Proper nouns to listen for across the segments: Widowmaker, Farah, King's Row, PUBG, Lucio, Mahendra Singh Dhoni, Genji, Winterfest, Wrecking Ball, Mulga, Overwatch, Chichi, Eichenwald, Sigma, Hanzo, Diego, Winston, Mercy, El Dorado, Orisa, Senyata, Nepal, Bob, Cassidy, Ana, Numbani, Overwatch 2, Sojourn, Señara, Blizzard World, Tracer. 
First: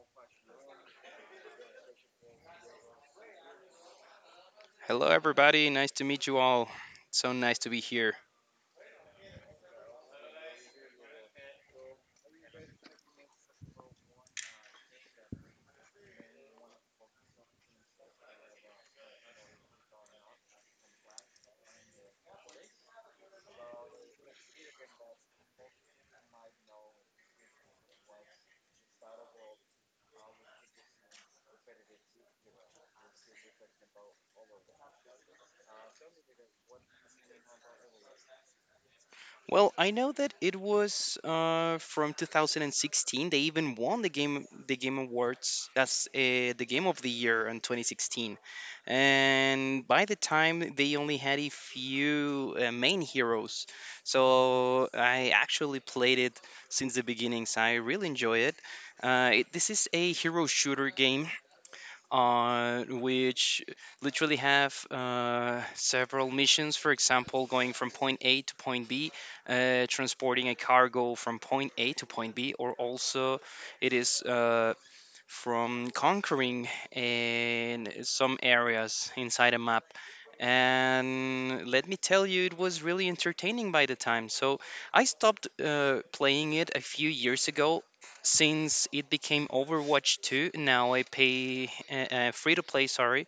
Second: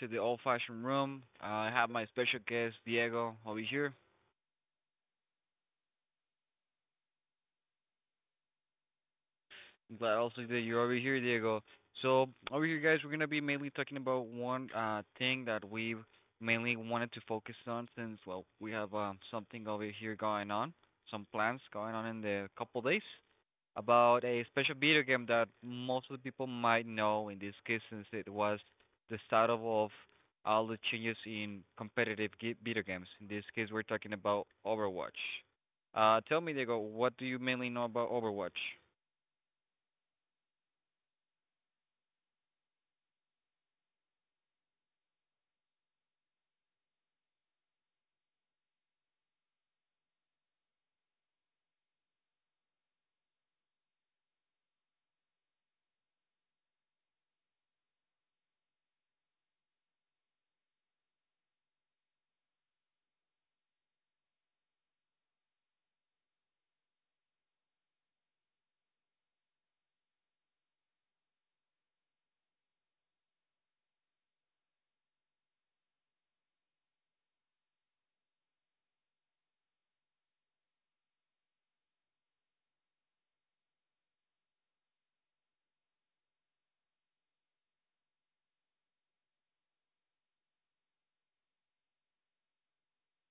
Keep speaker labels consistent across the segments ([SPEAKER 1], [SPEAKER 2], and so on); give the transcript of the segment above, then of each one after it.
[SPEAKER 1] to the old-fashioned room. I have my special guest Diego over here.
[SPEAKER 2] Hello, everybody. Nice to meet you all. It's So nice to be here.
[SPEAKER 1] I'm glad also that you're over here, Diego. So over here, guys, we're gonna be mainly talking about one thing that we mainly wanted to focus on since well we have something over here going on, some plans going on in the couple days, about a special video game that most of the people might know in this case since it was the start of all the changes in competitive video games. In this case, we're talking about Overwatch. Tell me, Diego, what do you mainly know about Overwatch?
[SPEAKER 2] Well, I know that it was from 2016. They even won the Game Awards. That's the Game of the Year in 2016. And by the time they only had a few main heroes, so I actually played it since the beginnings. I really enjoy it. It this is a hero shooter game which literally have several missions. For example, going from point A to point B, transporting a cargo from point A to point B, or also it is from conquering in some areas inside a map. And let me tell you it was really entertaining by the time. So I stopped playing it a few years ago since it became Overwatch 2. Now I pay a free to play, sorry,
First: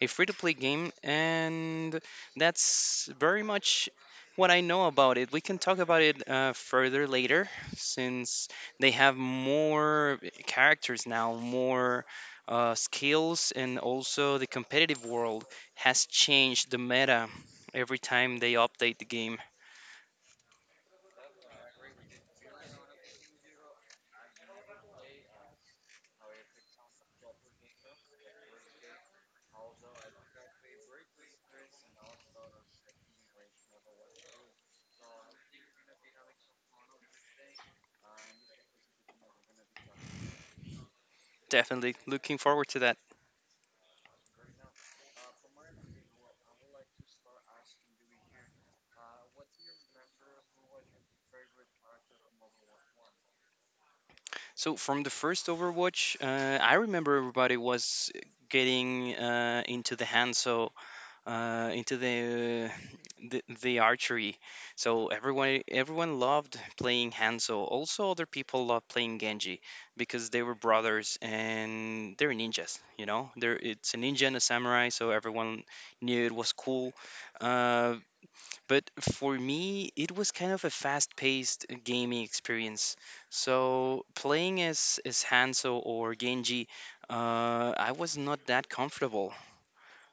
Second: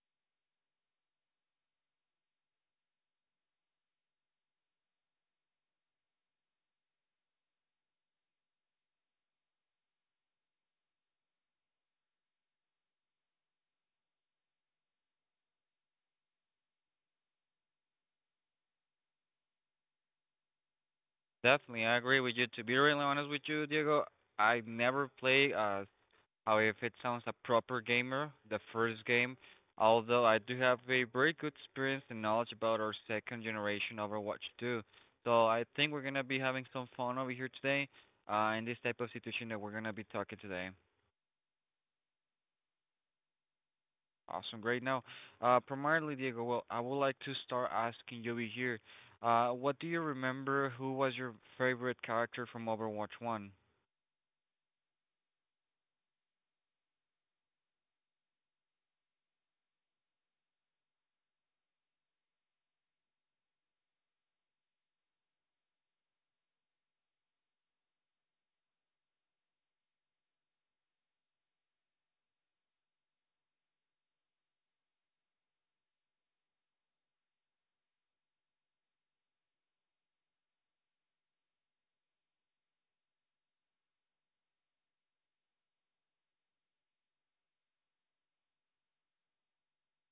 [SPEAKER 2] a free to play game. And that's very much what I know about it. We can talk about it further later, since they have more characters now, more skills, and also the competitive world has changed the meta every time they update the game.
[SPEAKER 1] Definitely, I agree with you. To be really honest with you, Diego, I never play a How if it sounds a proper gamer, the first game, although I do have a very good experience and knowledge about our second generation Overwatch 2. So I think we're gonna be having some fun over here today, in this type of situation that we're gonna be talking today.
[SPEAKER 2] Definitely looking forward to that.
[SPEAKER 1] Awesome, great. Now, primarily Diego, well, I would like to start asking you over here, what do you remember? Who was your favorite character from Overwatch 1?
[SPEAKER 2] So from the first Overwatch, I remember everybody was getting into the hands, so uh, into the, the archery. So everyone loved playing Hanzo. Also, other people loved playing Genji because they were brothers and they're ninjas. You know, they're it's a ninja and a samurai, so everyone knew it was cool. Uh, But for me, it was kind of a fast-paced gaming experience. So playing as Hanzo or Genji, I was not that comfortable.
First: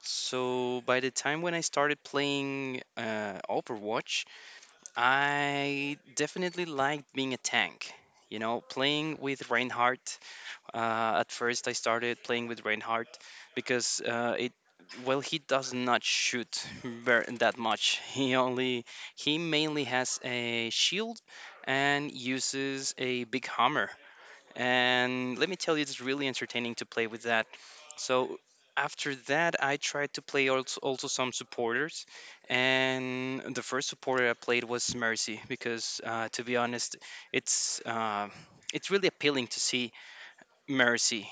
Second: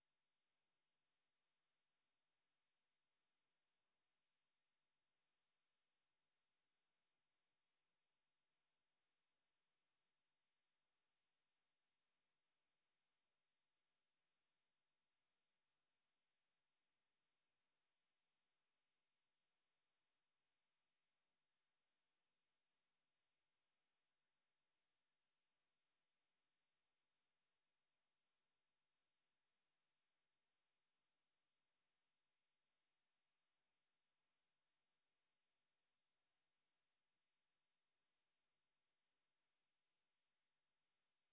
[SPEAKER 2] So by the time when I started playing Overwatch, I definitely liked being a tank. You know, playing with Reinhardt. At first, I started playing with Reinhardt because it well, he does not that much. He only— he mainly has a shield and uses a big hammer. And let me tell you, it's really entertaining to play with that. So after that, I tried to play also, also some supporters, and the first supporter I played was Mercy because, to be honest, it's uh, it's really appealing to see Mercy.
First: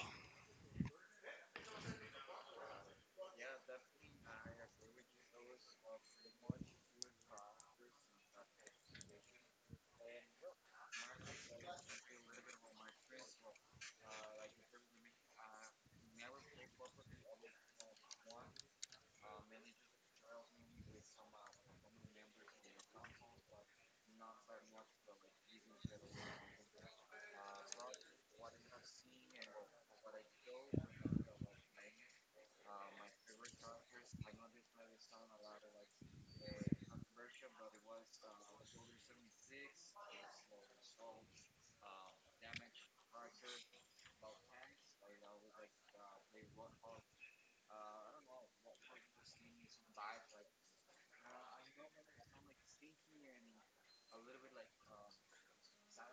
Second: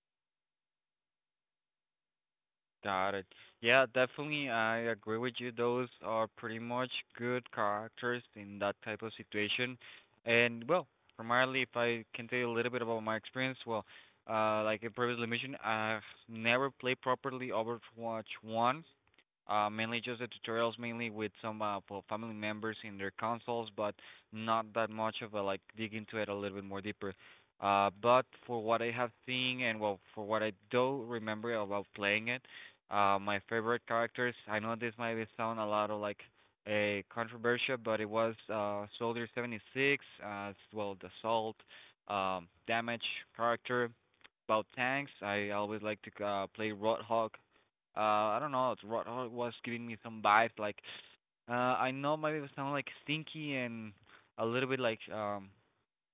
[SPEAKER 1] Got it. Yeah, definitely, I agree with you. Those are pretty much good characters in that type of situation. And well, primarily, if I can tell you a little bit about my experience, well, like I previously mentioned, I've never played properly Overwatch 1. Mainly just the tutorials, mainly with some well, family members in their consoles, but not that much of a like dig into it a little bit more deeper. But for what I have seen and well, for what I do remember about playing it, my favorite characters. I know this might be sound a lot of like a controversial, but it was Soldier 76 as well the Salt, Damage character. About tanks, I always like to play Roadhog. I don't know, it's Roadhog was giving me some vibes. Like, I know maybe it sound like stinky and a little bit like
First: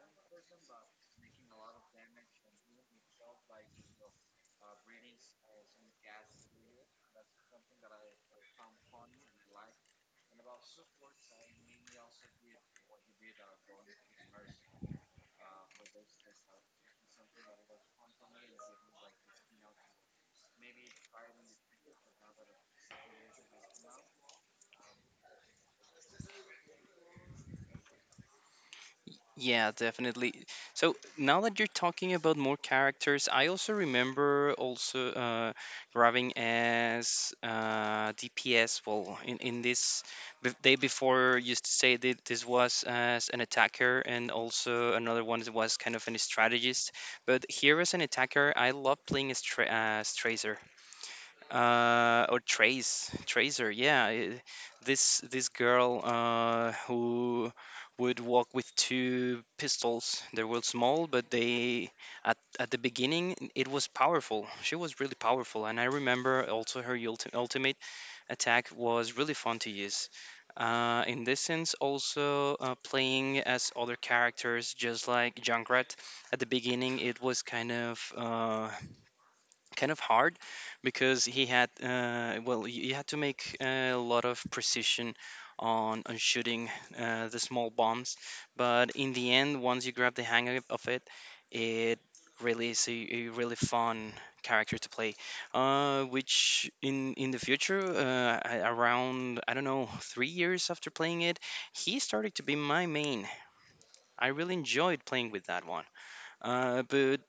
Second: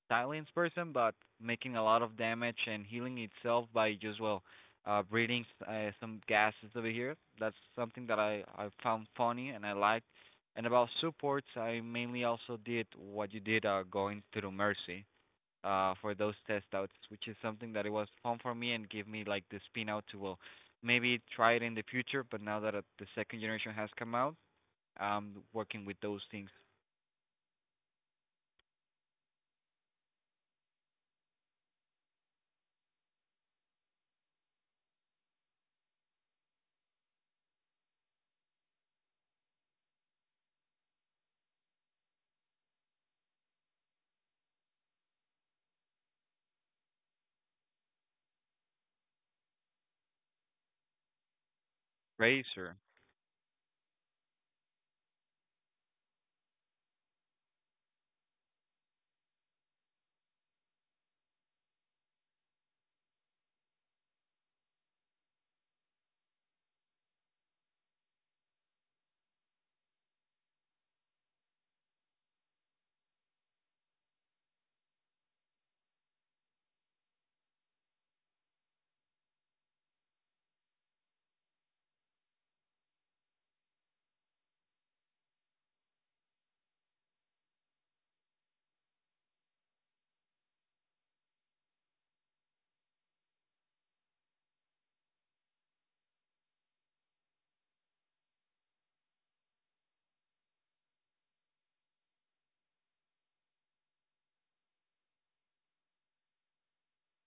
[SPEAKER 1] silence person, but making a lot of damage and healing itself by just well breathing some gases over here. That's something that I found funny and I liked. And about supports, I mainly also did what you did going through Mercy for those test outs, which is something that it was fun for me and gave me like the spin out to well maybe try it in the future. But now that the second generation has come out, I'm working with those things.
[SPEAKER 2] Yeah, definitely. So now that you're talking about more characters, I also remember also grabbing as DPS. Well, in this b day before, used to say that this was as an attacker, and also another one that was kind of an strategist. But here as an attacker, I love playing as Tracer or
[SPEAKER 1] Razor.
[SPEAKER 2] trace tracer yeah I- this girl who would walk with two pistols. They were small, but they— at the beginning it was powerful. She was really powerful, and I remember also her ultimate attack was really fun to use. In this sense, also playing as other characters, just like Junkrat. At the beginning, it was kind of hard because he had well, you had to make a lot of precision on shooting the small bombs. But in the end, once you grab the hang of it, it really is a really fun character to play, which in the future around, I don't know, 3 years after playing it, he started to be my main. I really enjoyed playing with that one. But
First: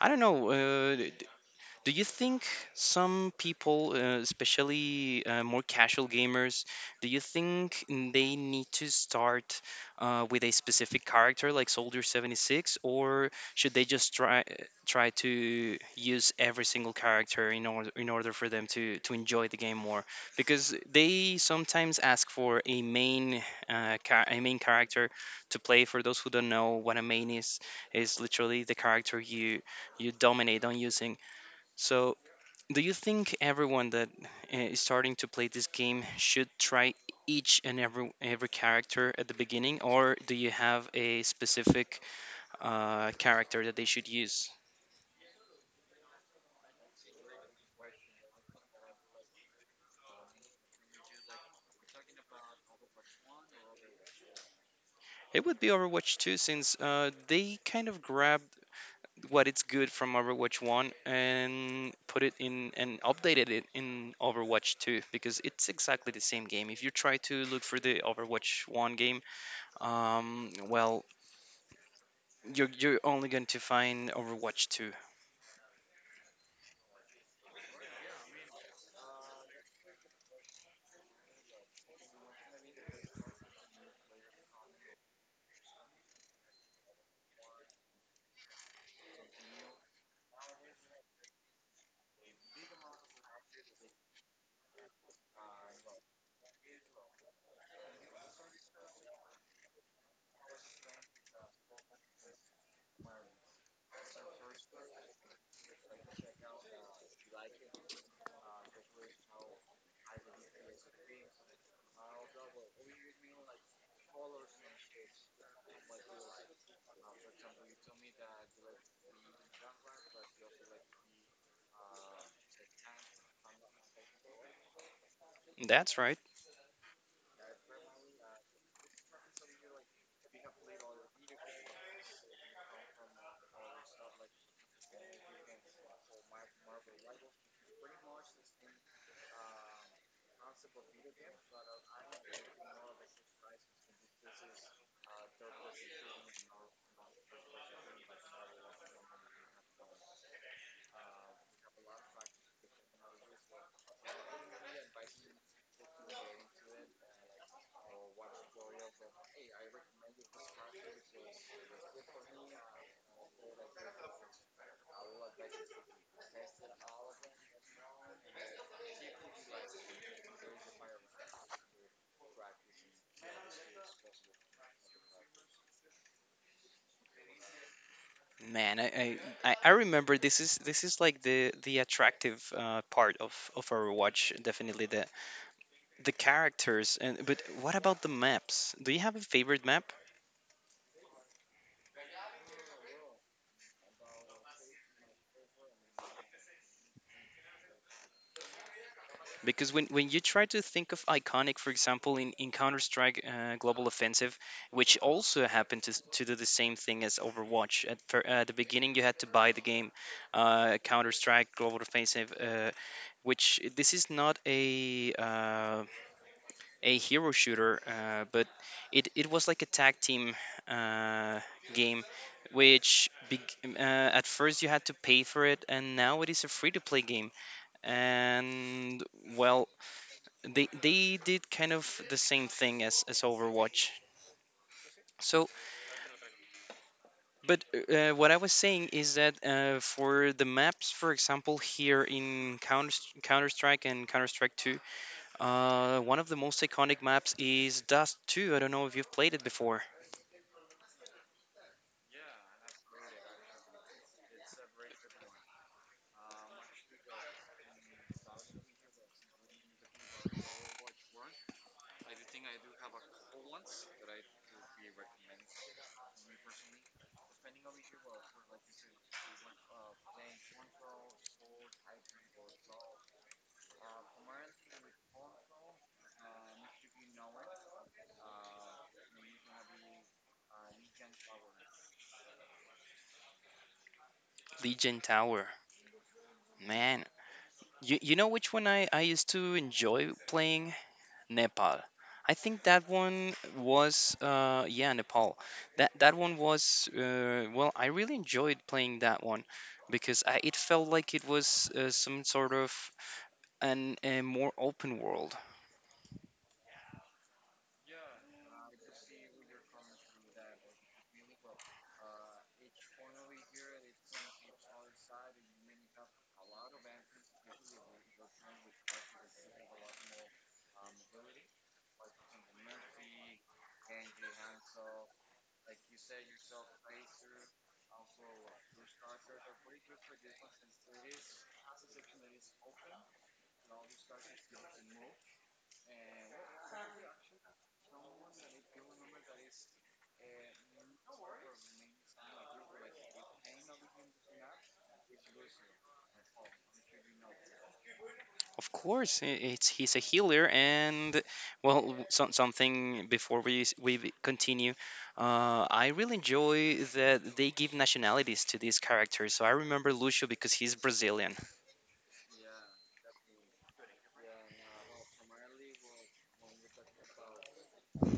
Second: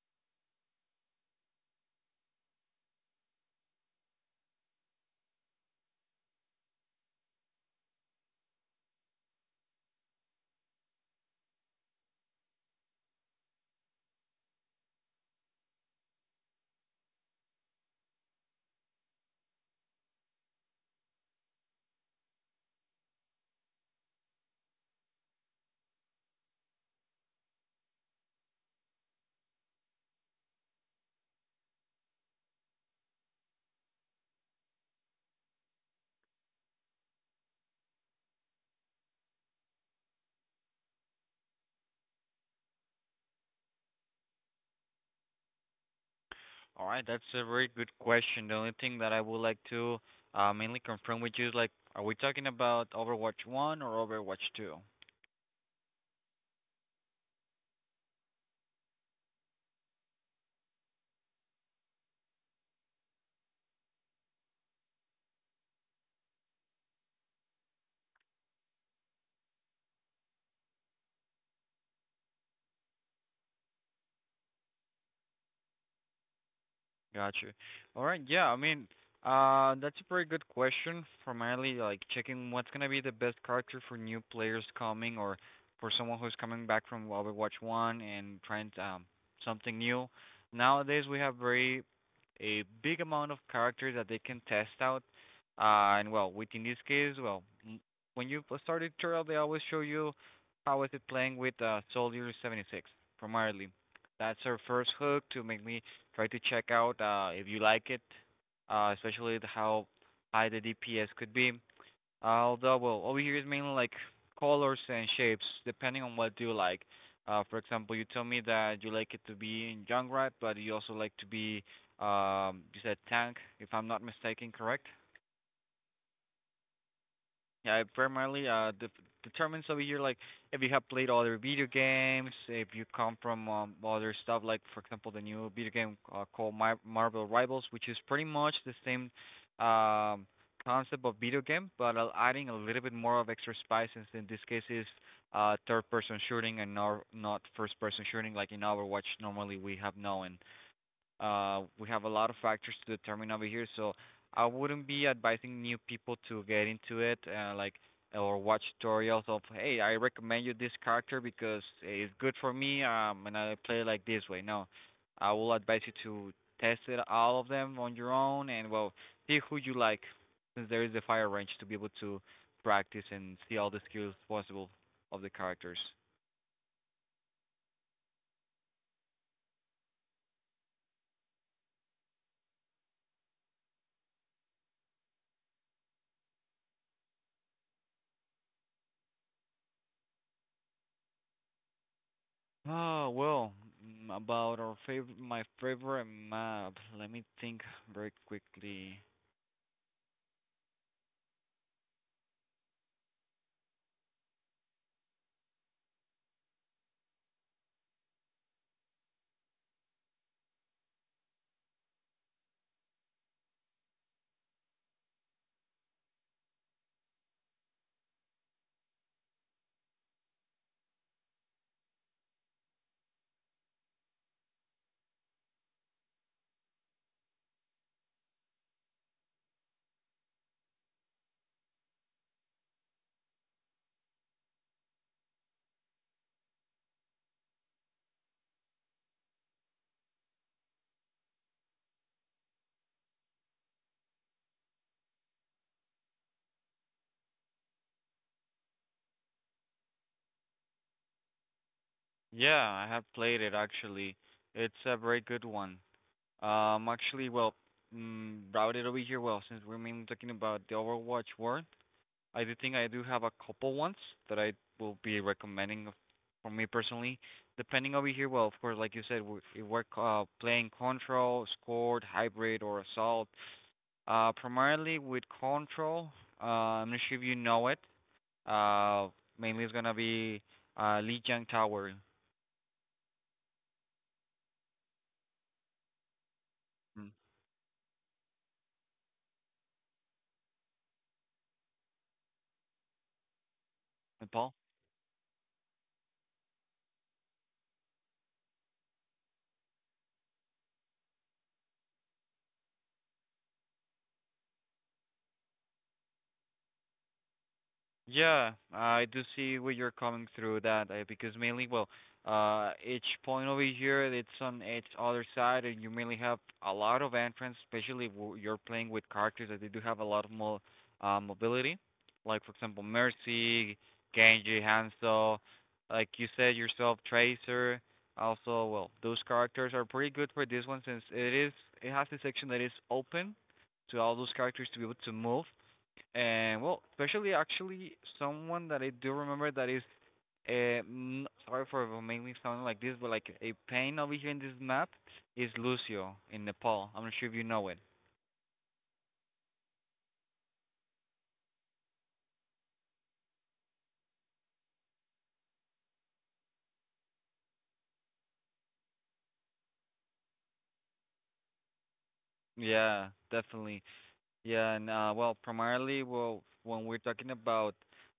[SPEAKER 2] I don't know. Do you think some people, especially more casual gamers, do you think they need to start with a specific character like Soldier 76, or should they just try to use every single character in order for them to enjoy the game more? Because they sometimes ask for a main a main character to play. For those who don't know what a main is literally the character you dominate on using. So, do you think everyone that is starting to play this game should try each and every character at the beginning, or do you have a specific character that they should use?
[SPEAKER 1] All right, that's a very good question. The only thing that I would like to mainly confirm with you is like, are we talking about Overwatch 1 or Overwatch 2?
[SPEAKER 2] It would be Overwatch 2 since they kind of grabbed what it's good from Overwatch 1 and put it in and updated it in Overwatch 2, because it's exactly the same game. If you try to look for the Overwatch 1 game, um, well, you're only going to find Overwatch 2.
[SPEAKER 1] Got you. All right. Yeah, I mean, that's a pretty good question from Ali, like checking what's gonna be the best character for new players coming or for someone who's coming back from Overwatch 1 and trying to, something new. Nowadays, we have very a big amount of characters that they can test out. And well, within this case, well, when you start a tutorial, they always show you how is it playing with Soldier 76 primarily. That's our first hook to make me try to check out if you like it, especially how high the DPS could be. Although, well, over here is mainly like colors and shapes, depending on what you like. For example, you told me that you like it to be in Junkrat, but you also like to be, you said tank, if I'm not mistaken, correct?
[SPEAKER 2] That's right.
[SPEAKER 1] Yeah, it primarily de determines over here like if you have played other video games, if you come from other stuff like for example the new video game called Marvel Rivals, which is pretty much the same um concept of video game, but adding a little bit more of extra spice since in this case is third person shooting and not first person shooting like in Overwatch normally we have known. We have a lot of factors to determine over here, so I wouldn't be advising new people to get into it, like or watch tutorials of, hey, I recommend you this character because it's good for me, and I play like this way. No, I will advise you to test it all of them on your own, and well, see who you like, since there is a fire range to be able to practice and see all the skills possible of the characters.
[SPEAKER 2] Man, I remember this is like the attractive part of Overwatch, definitely the characters. And but what about the maps? Do you have a favorite map?
[SPEAKER 1] Oh well, about our favorite, my favorite map. Let me think very quickly.
[SPEAKER 2] Because when you try to think of iconic, for example in Counter-Strike Global Offensive, which also happened to do the same thing as Overwatch. At the beginning, you had to buy the game, Counter-Strike Global Offensive, which, this is not a a hero shooter, but it was like a tag team, uh, game, which beg at first you had to pay for it, and now it is a free-to-play game. And well, they did kind of the same thing as Overwatch. So, but what I was saying is that for the maps, for example, here in Counter Strike and Counter Strike Two, one of the most iconic maps is Dust Two. I don't know if you've played it before.
[SPEAKER 1] Yeah, I have played it actually. It's a very good one. Actually, well, brought it over here. Well, since we're mainly talking about the Overwatch world, I do think I do have a couple ones that I will be recommending for me personally. Depending over here, well, of course, like you said, if we're playing Control, Scored, Hybrid, or Assault, primarily with control. Uh, I'm not sure if you know it. Uh, mainly it's gonna be Lijiang Tower,
[SPEAKER 2] Legion Tower, man.
[SPEAKER 1] in
[SPEAKER 2] You know which one I used to enjoy playing? Nepal. I think that one was
[SPEAKER 1] Nepal.
[SPEAKER 2] yeah, Nepal. That that one was well, I really enjoyed playing that one because it felt like it was some sort of an a more open world.
[SPEAKER 1] Yeah, I do see where you're coming through that because mainly, well, each point over here, it's on its other side, and you mainly have a lot of entrance, especially if w you're playing with characters that they do have a lot of more mobility, like for example, Mercy, Genji, Hanzo, like you said yourself, Tracer. Also, well, those characters are pretty good for this one since it is it has a section that is open to all those characters to be able to move and well, especially actually someone that I do remember that is sorry for mainly sounding like this, but like a pain over here in this map is Lucio in Nepal. I'm not sure if you know it.
[SPEAKER 2] Of course, it's— he's a healer. And well, some something before we s- we b- continue. I really enjoy that they give nationalities to these characters. So I remember Lucio because he's Brazilian.
[SPEAKER 1] Yeah, definitely. Yeah, and well primarily well when we're talking about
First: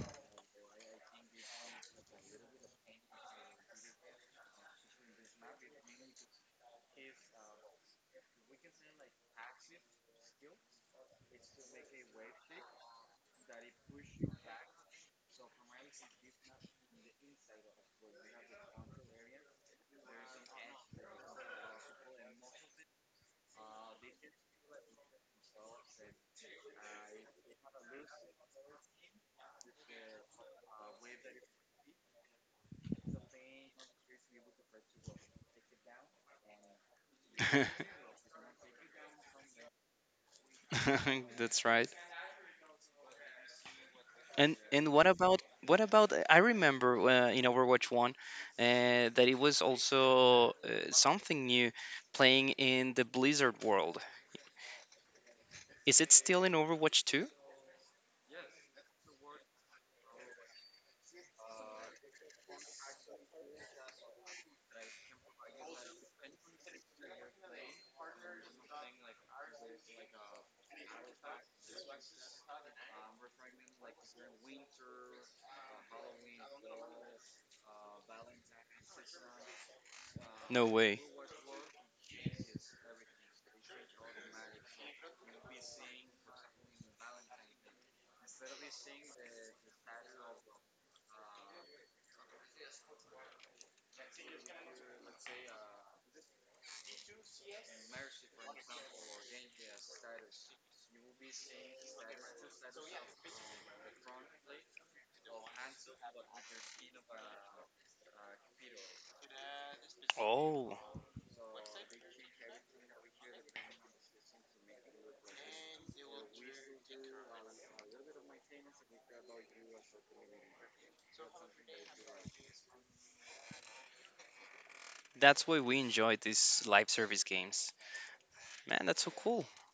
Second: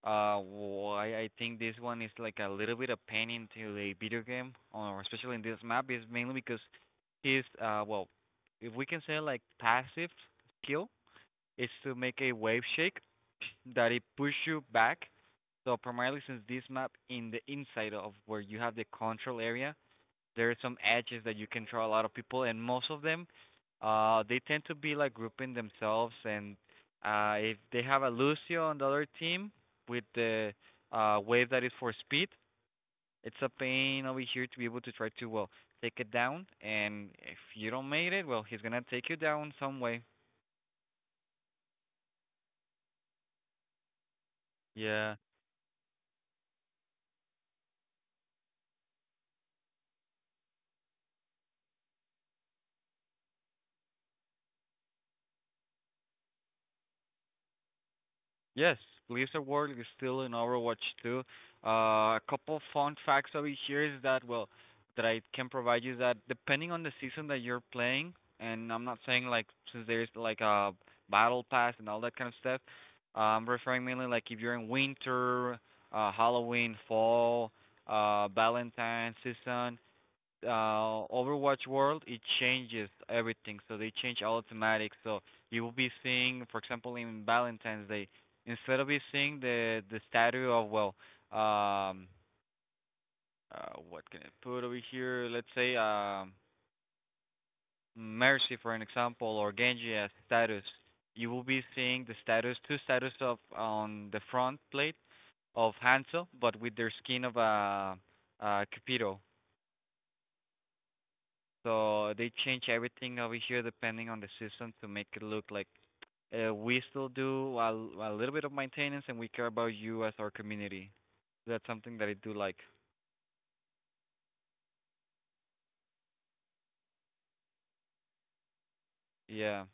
[SPEAKER 1] why I think this one is like a little bit of pain into the video game or especially in this map is mainly because his well if we can say like passive skill is to make a wave shake that it push you back. So primarily since this map in the inside of where you have the control area, there are some edges that you can draw a lot of people and most of them they tend to be like grouping themselves and if they have a Lucio on the other team with the wave that is for speed, it's a pain over here to be able to try to well take it down and if you don't make it, well he's gonna take you down some way.
[SPEAKER 2] That's right. And what
[SPEAKER 1] Yeah.
[SPEAKER 2] about I remember in Overwatch One, that it was also something new, playing in the Blizzard world. Is it still in Overwatch Two?
[SPEAKER 1] Yes, Blizzard World is still in Overwatch 2. A couple fun facts over here is that well, that I can provide you is that depending on the season that you're playing, and I'm not saying like since there's like a battle pass and all that kind of stuff, I'm referring mainly like if you're in winter, Halloween, fall, Valentine season
[SPEAKER 2] No way.
[SPEAKER 1] Overwatch world, it changes everything. So they change all thematics. So you will be seeing, for example, in Valentine's Day, instead of you seeing the statue of well, um, what can I put over here? Let's say Mercy for an example, or Genji as status. You will be seeing the status, two status of on the front plate of Hanzo, but with their skin of a Cupido.
[SPEAKER 2] Oh,
[SPEAKER 1] So they change everything over here depending on the system to make it look like we still do a little bit of maintenance and we care about you as our community. That's something that I do like.
[SPEAKER 2] that's why we enjoy these live service games. Man, that's so cool.
[SPEAKER 1] Yeah.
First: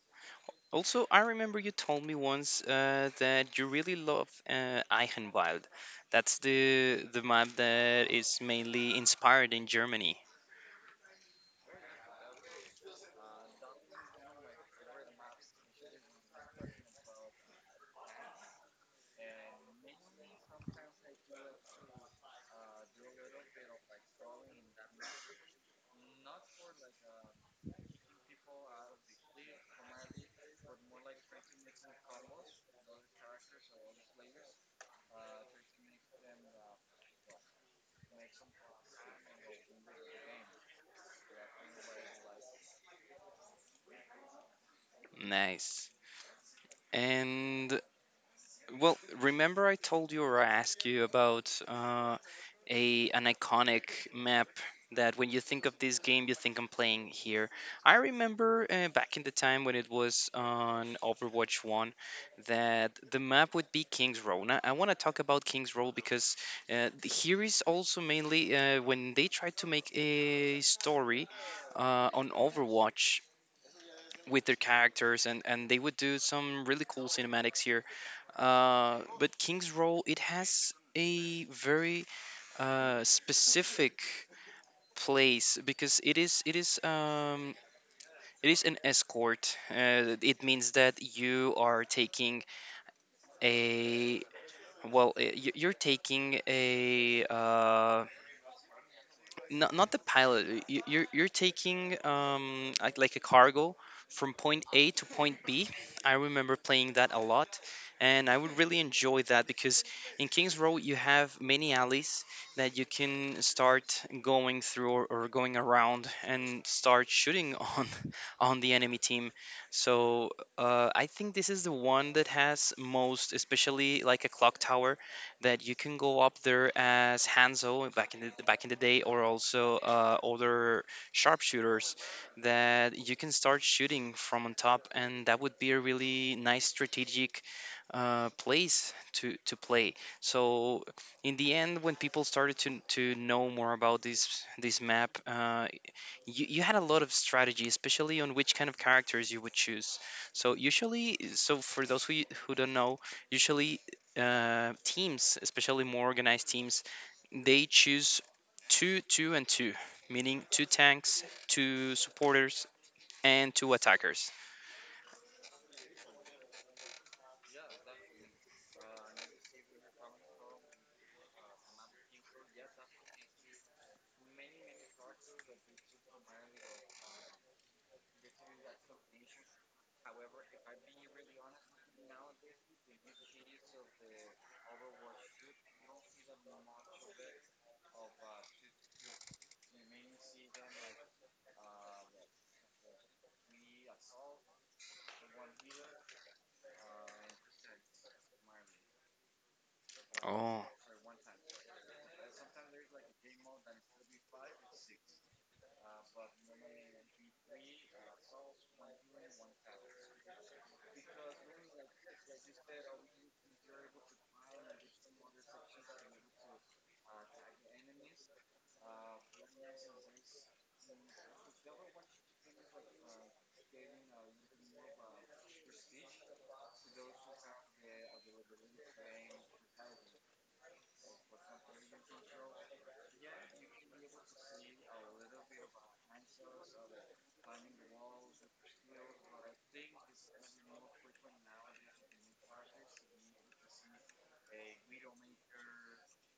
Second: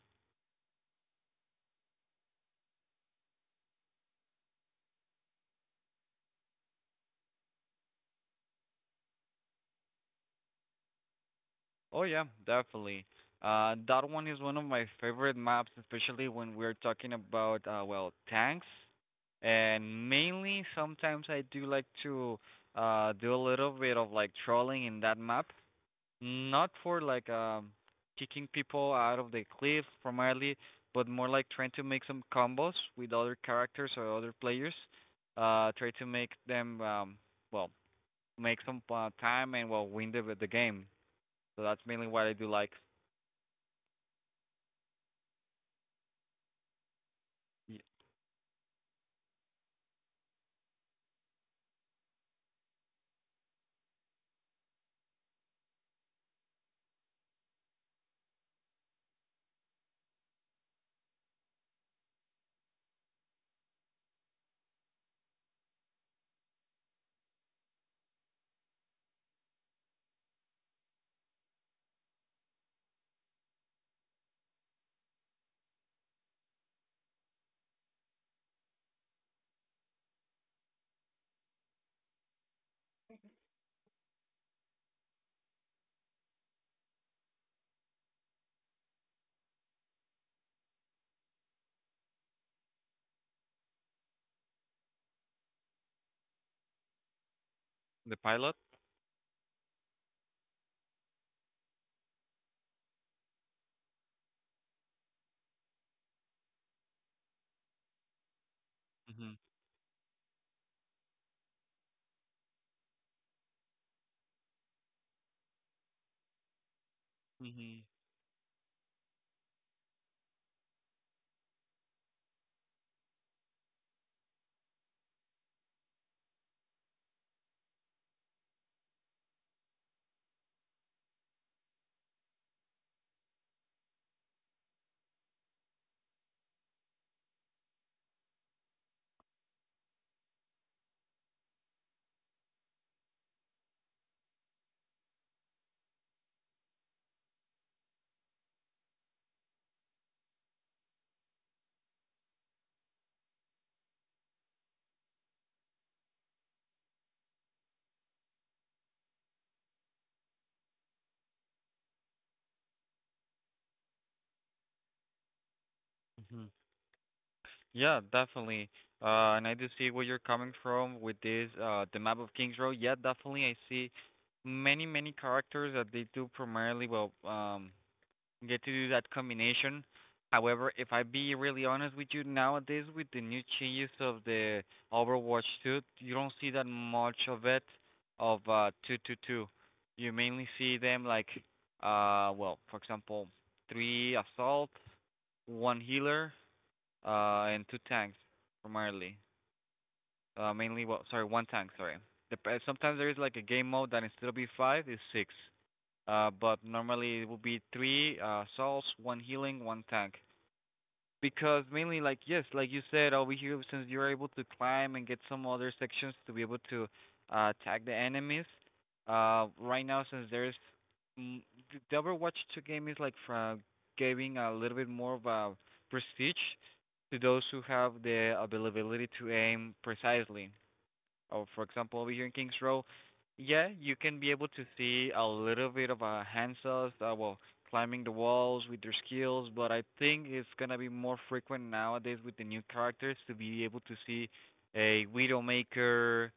[SPEAKER 2] Also, I remember you told me once that you really love Eichenwald. That's the map that is mainly inspired in Germany.
[SPEAKER 1] Oh yeah, definitely. That one is one of my favorite maps, especially when we're talking about well tanks. And mainly, sometimes I do like to do a little bit of like trolling in that map, not for like kicking people out of the cliff primarily, but more like trying to make some combos with other characters or other players. Try to make them well make some time and well win the game. So that's mainly what I do like
[SPEAKER 2] Nice.
[SPEAKER 1] y-
[SPEAKER 2] And— well, remember I told you or I asked you about a an iconic map that when you think of this game, you think I'm playing here. I remember back in the time when it was on Overwatch 1, that the map would be King's Row. Now, I want to talk about King's Row because here is also mainly when they tried to make a story on Overwatch with their characters, and they would do some really cool cinematics here, but King's role, it has a very specific place, because it is an escort. It means that you are taking a— well, you're taking a
[SPEAKER 1] the pilot.
[SPEAKER 2] not not the pilot. You're taking like a cargo from point A to point B. I remember playing that a lot, and I would really enjoy
[SPEAKER 1] Mhm.
[SPEAKER 2] that because in Kings Row you have many alleys that you can start going through, or going around and start shooting
[SPEAKER 1] Mhm.
[SPEAKER 2] on on the enemy team. So I think this is the one that has most, especially like a clock tower that you can go up there as Hanzo back in the day, or also older sharpshooters that you can start shooting from on top, and that would be a really nice strategic place to play. So in the end, when people started to know more about this map, you had a lot of strategy, especially on which kind of characters you would choose. So usually, so for those who don't know, usually teams, especially more organized teams, they choose two, two, and two, meaning two tanks, two supporters, and two attackers.
[SPEAKER 1] Mhm. Yeah, definitely. And I do see where you're coming from with this the map of Kings Row. Yeah, definitely I see many many characters that they do primarily well get to do that combination. However, if I be really honest with you, nowadays with the new changes of the Overwatch 2, you don't see that much of it of 222. You mainly see them like well, for example, three assault, one healer, and two tanks primarily.
[SPEAKER 2] Oh,
[SPEAKER 1] Mainly well, sorry, one tank, sorry. Sometimes there is like a game mode that instead of be 5 is 6. But normally it would be three salts, one healing, one tank. Because mainly like yes, like you said over here since you're able to climb and get some other sections to be able to tag the enemies. Right now since there's mm, the Overwatch 2 game is like from giving a little bit more of a prestige to those who have the availability to aim precisely, or for example over here in Kings Row, yeah, you can be able to see a little bit of hand cells that well climbing the walls with their skills, but I think it's gonna be more frequent nowadays with the new characters to be able to see a Widowmaker,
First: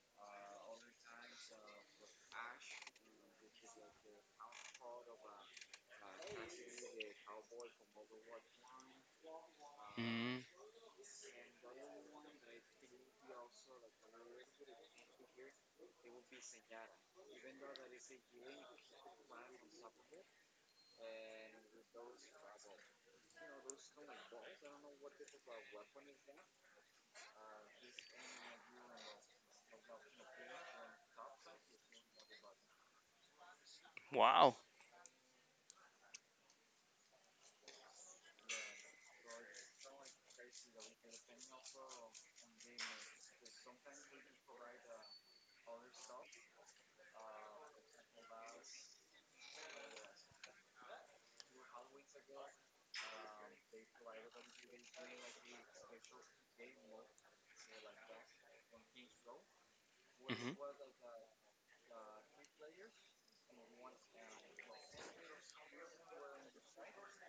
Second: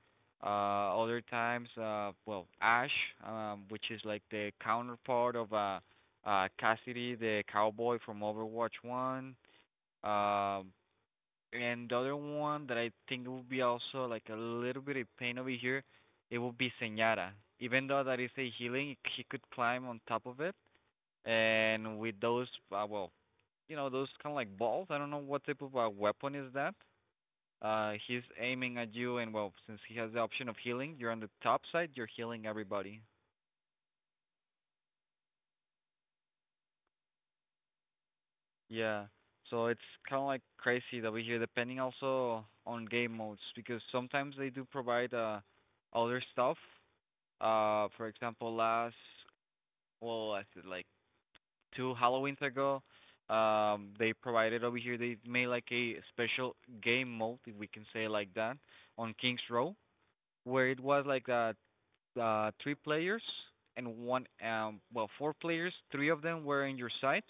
[SPEAKER 1] other times, well, Ash, which is like the counterpart of Cassidy, the cowboy from Overwatch One.
[SPEAKER 2] mm,
[SPEAKER 1] Um, and the other one that I think will be also like a little bit of pain over here, it will be Señara. Even though that is a healing, he could climb on top of it, and with those, well, those kind of like balls. I don't know what type of weapon is that. He's aiming at you, and well, since he has the option of healing, you're on the top side. You're healing everybody.
[SPEAKER 2] wow.
[SPEAKER 1] Yeah. So it's kind of like crazy that we hear, depending also on game modes, because sometimes they do provide other stuff. For example, last well, I said like two Halloweens ago, they provided over here. They made like a special game mode, if we can say it like that, on Kings Row, where
[SPEAKER 2] Mm-hmm.
[SPEAKER 1] it was like three players and one well four players. Three of them were in your side,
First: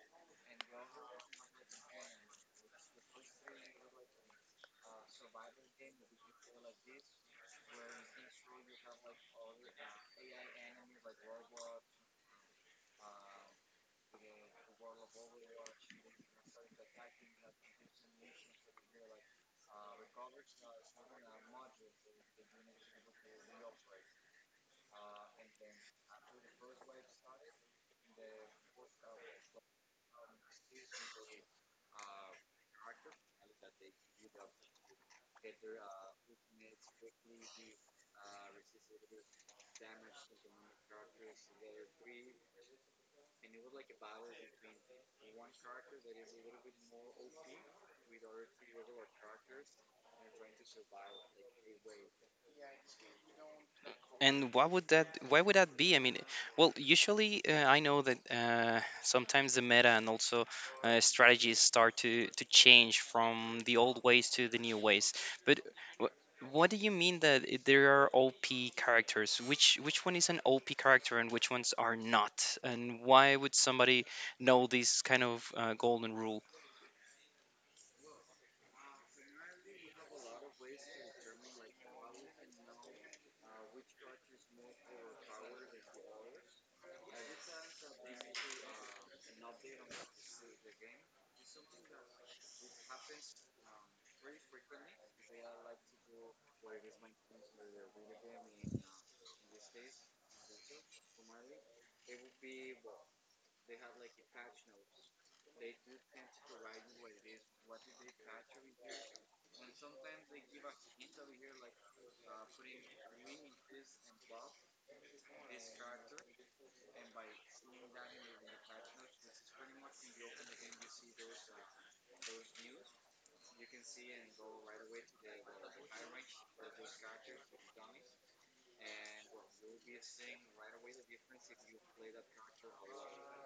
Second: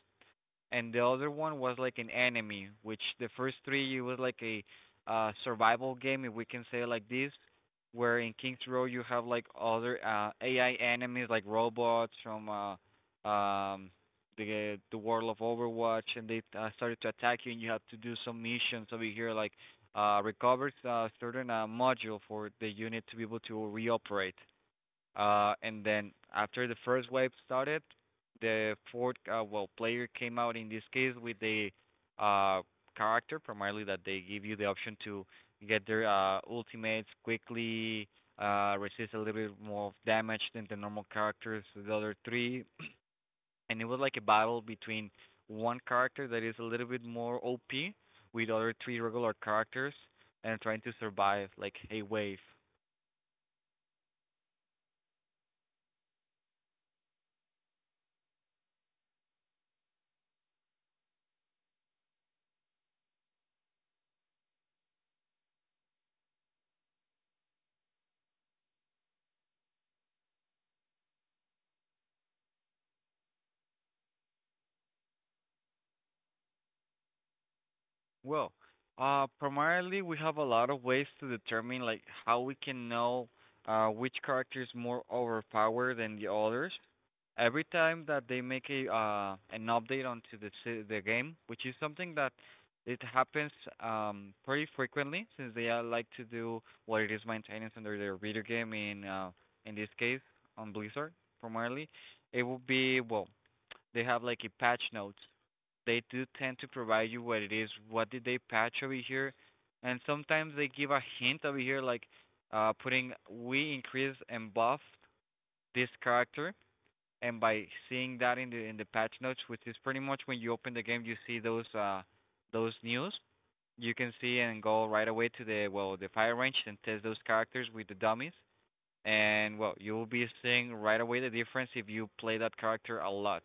[SPEAKER 1] and the other one was like an enemy, which the first three it was like a survival game if we can say it like this, where in Kings Row you have like other AI enemies like robots from the world of Overwatch, and they started to attack you, and you have to do some missions over here like recover certain module for the unit to be able to reoperate. And then after the first wave started, the fourth well player came out in this case with the uh, character primarily that they give you the option to get their ultimates quickly, resist a little bit more of damage than the normal characters, the other three, and it was like a battle between one character that is a little bit more OP with other three regular characters and trying to survive like a wave.
[SPEAKER 2] And why would that? Why would that be? I mean, well, usually I know that sometimes the meta and also strategies start to change from the old ways to the new ways. But wh- what do you mean that there are OP characters? Which one is an OP character and which ones are not? And why would somebody know this kind of golden rule?
[SPEAKER 1] Well, primarily we have a lot of ways to determine like how we can know which character is more overpowered than the others. Every time that they make a an update onto the the game, which is something that it happens pretty frequently since they like to do what it is maintenance under their video game in this case on Blizzard primarily. It would be well they have like a patch note. They do tend to provide you what it is, what did they patch over here, and sometimes they give a hint over here, like putting we increase and buff this character, and by seeing that in the patch notes, which is pretty much when you open the game, you see those news. You can see and go right away to the well the fire range and test those characters with the dummies, and well you will be seeing right away the difference if you play that character a lot,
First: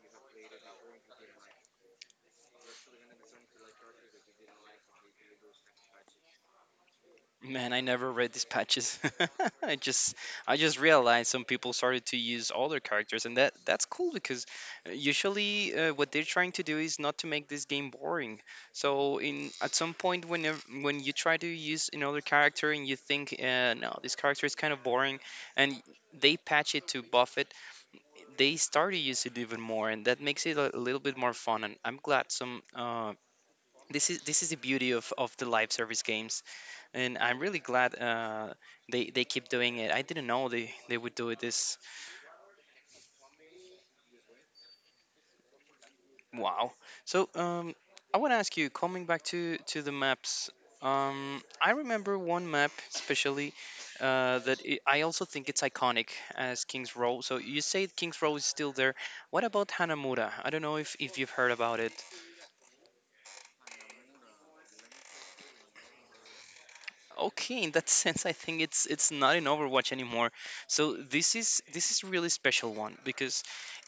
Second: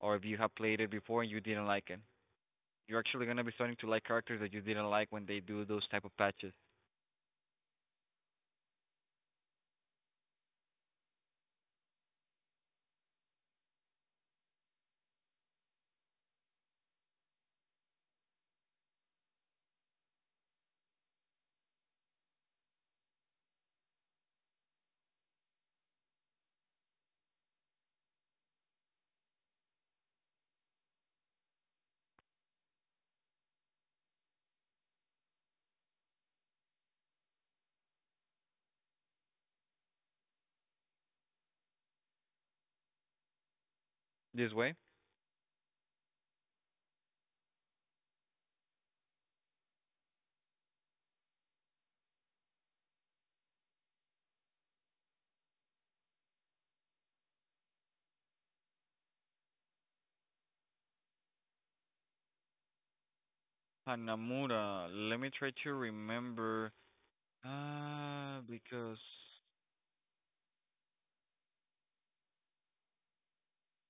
[SPEAKER 1] or if you have played it before and you didn't like it. You're actually gonna be starting to like characters that you didn't like when they do those type of patches.
[SPEAKER 2] Man, I never read these patches. I just I just realized some people started to use older characters, and that's cool because usually what they're trying to do is not to make this game boring. So in at some point when when you try to use another character and you think no, this character is kind of boring, and they patch it to buff it, they start to use it even more, and that makes it a little bit more fun. And I'm glad some. This is the beauty of the live service games, and I'm really glad they keep doing it. I didn't know they would do it this.
[SPEAKER 1] This way.
[SPEAKER 2] Wow. So I want to ask you, coming back to the maps. I remember one map especially that I also think it's iconic as King's Row. So you say King's Row is still there. What about Hanamura? I don't know if you've heard about it.
[SPEAKER 1] Hanamura. Let me try to remember.
[SPEAKER 2] Okay, in that sense, I think it's
[SPEAKER 1] Because.
[SPEAKER 2] it's not in Overwatch anymore. So this is really special one because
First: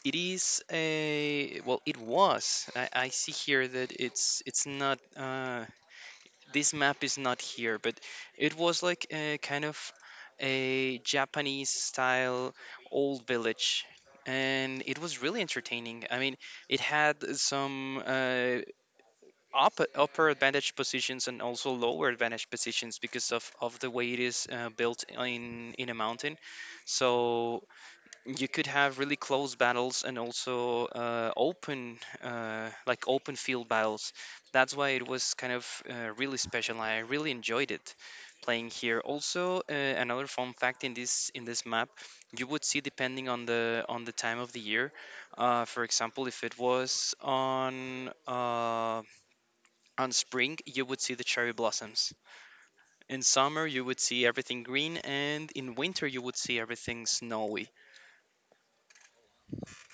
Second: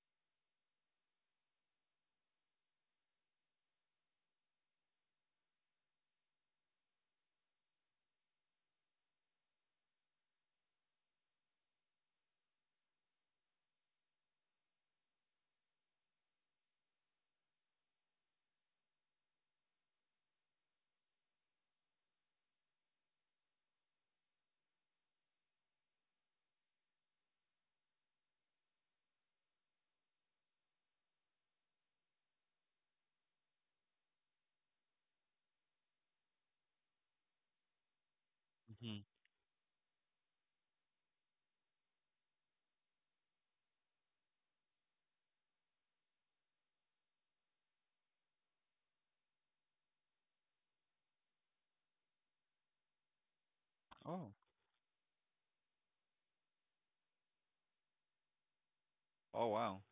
[SPEAKER 2] it is a well, it was. I see here that it's not. This map is not here, but it was like a kind of a Japanese style old village. And it was really entertaining. I mean, it had some up upper advantage positions and also lower advantage positions because of the way it is built in a mountain, so you could have really close battles and also open like open field battles. That's why it was kind of really special. I really enjoyed it playing here.
[SPEAKER 1] Mhm.
[SPEAKER 2] Also, another fun fact, in this map, you would see depending on the time of the year, for example, if it was on spring, you would see the cherry blossoms. In summer, you would see
[SPEAKER 1] Oh.
[SPEAKER 2] everything green, and in winter, you would see everything snowy.
[SPEAKER 1] Oh wow.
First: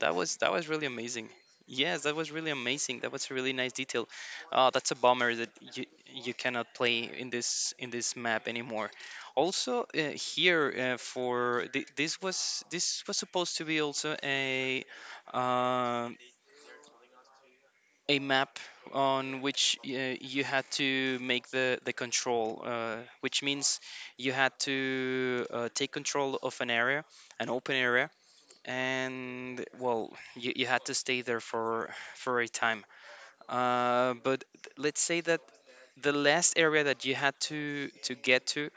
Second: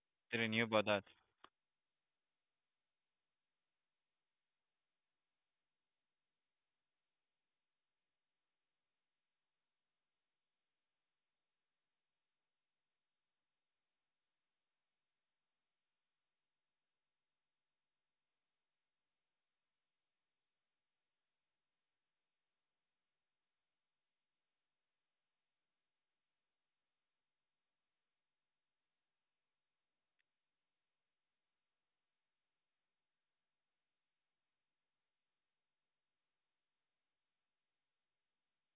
[SPEAKER 2] That was
[SPEAKER 1] Didn't
[SPEAKER 2] that
[SPEAKER 1] knew
[SPEAKER 2] was
[SPEAKER 1] about
[SPEAKER 2] really
[SPEAKER 1] that.
[SPEAKER 2] amazing. Yes, that was really amazing. That was a really nice detail. That's a bummer that you cannot play in this map anymore. Also, here for this was supposed to be also um a map on which you had to make the control, which means you had to take control of an area, an open area, and well, you had to stay there for a time. But let's say that the last area that you had to get to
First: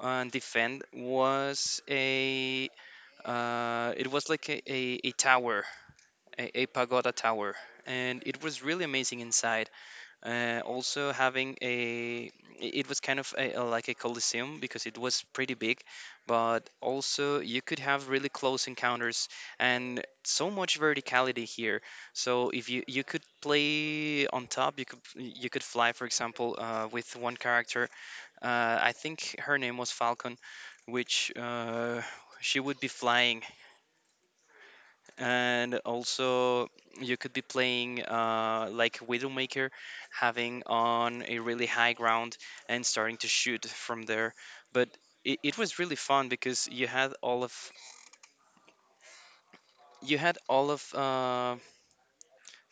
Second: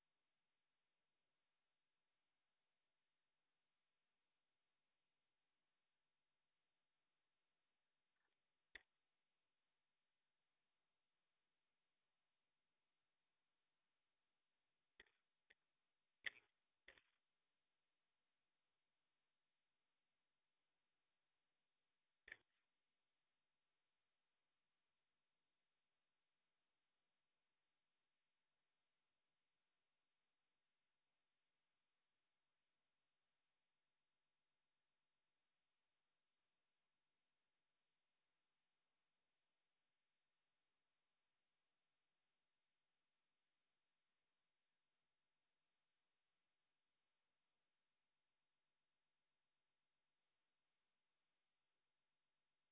[SPEAKER 2] and defend was a it was like a tower, a pagoda tower, and it was really amazing inside, also having a it was kind of like a coliseum because it was pretty big, but also you could have really close encounters and so much verticality here. So if you could play on top, you could fly, for example, with one character. I think her name was falcon, which she would be flying. And also, you could be playing like Widowmaker, having on a really high ground and starting to shoot from there. But it was really fun because you had all of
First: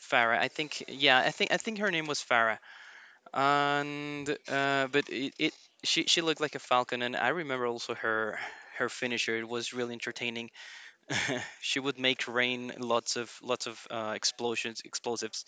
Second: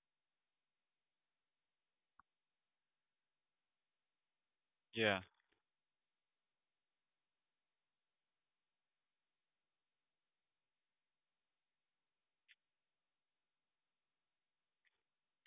[SPEAKER 2] Farah. I think yeah, I think her name was Farah, and but
[SPEAKER 1] Yeah.
[SPEAKER 2] it she looked like a falcon, and I remember also her. Her finisher, it was really entertaining. She would make rain lots of explosions, explosives,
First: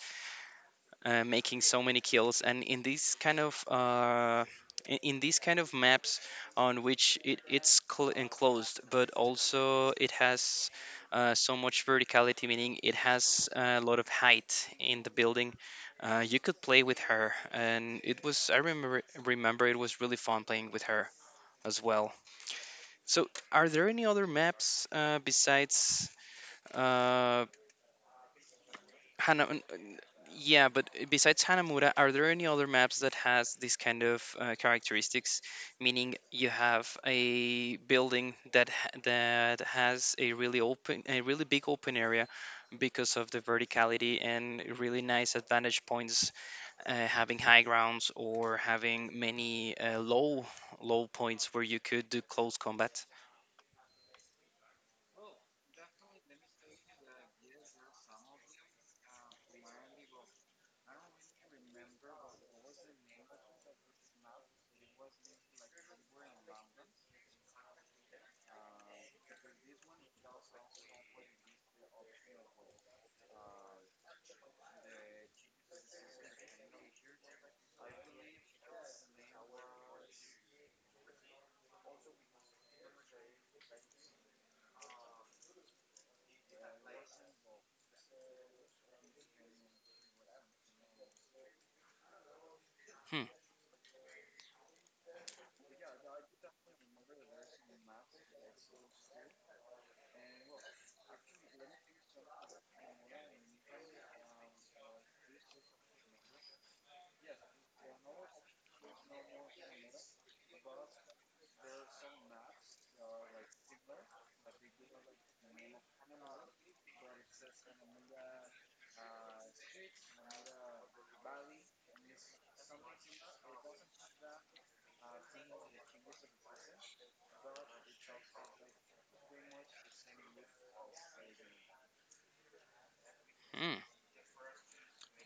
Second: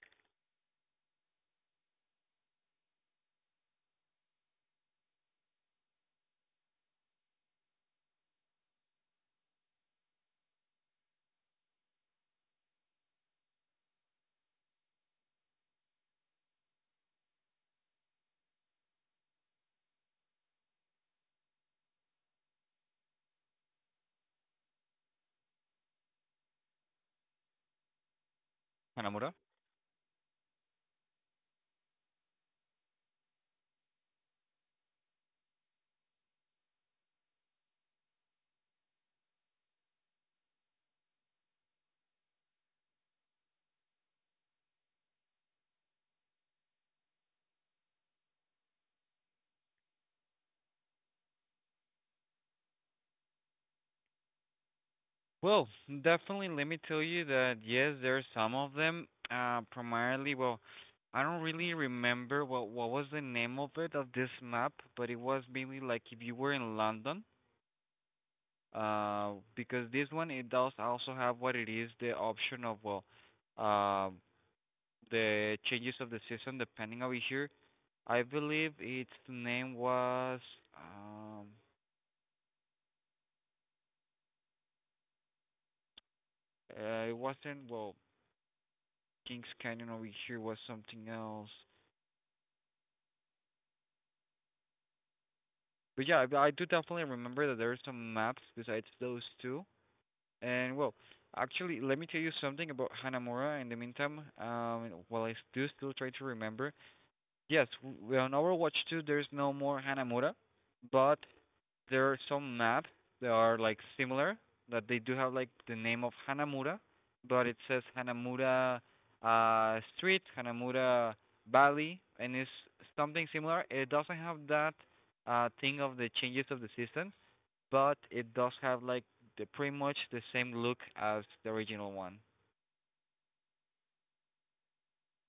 [SPEAKER 2] making so many kills. And in these kind of in these kind of maps on which it, it's enclosed but also it has so much verticality, meaning it has a lot of height in the building, you could play with her, and it was I remember remember it was really fun playing with her as well. So are there any other maps besides uh,
[SPEAKER 1] Hanamura.
[SPEAKER 2] Hana, yeah, but besides Hanamura, are there any other maps that has this kind of characteristics? Meaning you have a building that that has a really open, a really big open area because of the verticality and really nice advantage points, having high grounds or having many low points where you could do close combat.
[SPEAKER 1] Well, definitely. Let me tell you that yes, there are some of them. Primarily, well, I don't really remember what was the name of it of this map, but it was mainly like if you were in London, because this one it does also have what it is the option of well uh, the changes of the system depending over here. I believe its name was um it wasn't well Kings Canyon. Over here was something else.
[SPEAKER 2] Hmm.
[SPEAKER 1] But yeah, I do definitely remember that there are some maps besides those two. And well, actually, let me tell you something about Hanamura. In the meantime, while I do still try to remember, yes, on Overwatch 2 there's no more Hanamura, but there are some maps that are like similar, that they do have like the name of Hanamura, but it says Hanamura Street, Hanamura Valley, and it's something similar. It doesn't have that thing of the changes of the system, but it does have like the pretty much the same look as the original one.
[SPEAKER 2] Hmm.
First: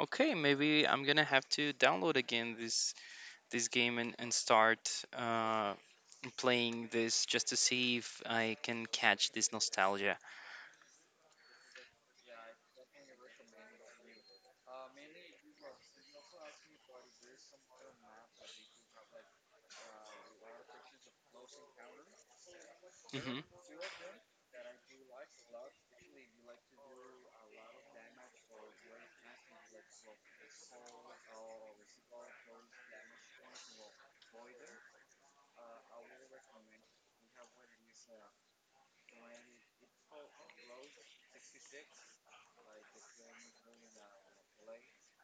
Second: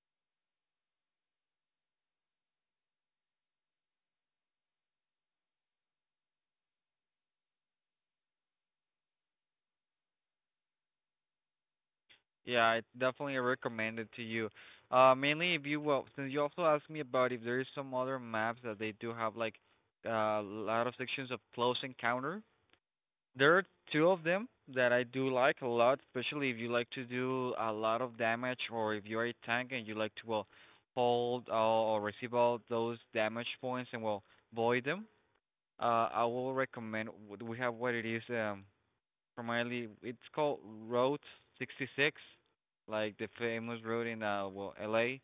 [SPEAKER 2] Okay, maybe I'm gonna have to download again this game and start uh, playing this just to see if I can catch this nostalgia.
[SPEAKER 1] Yeah, it's definitely recommended to you. Mainly if you will, since you also asked me about if there is some other maps that they do have like a lot of sections of close encounter.
[SPEAKER 2] Hmm.
[SPEAKER 1] There are two of them that I do like a lot, especially if you like to do a lot of damage, or if you're a tank and you like to well hold or receive all those damage points and well void them. I will recommend. We have what it is. Primarily it's called Road 66, like the famous road in well LA.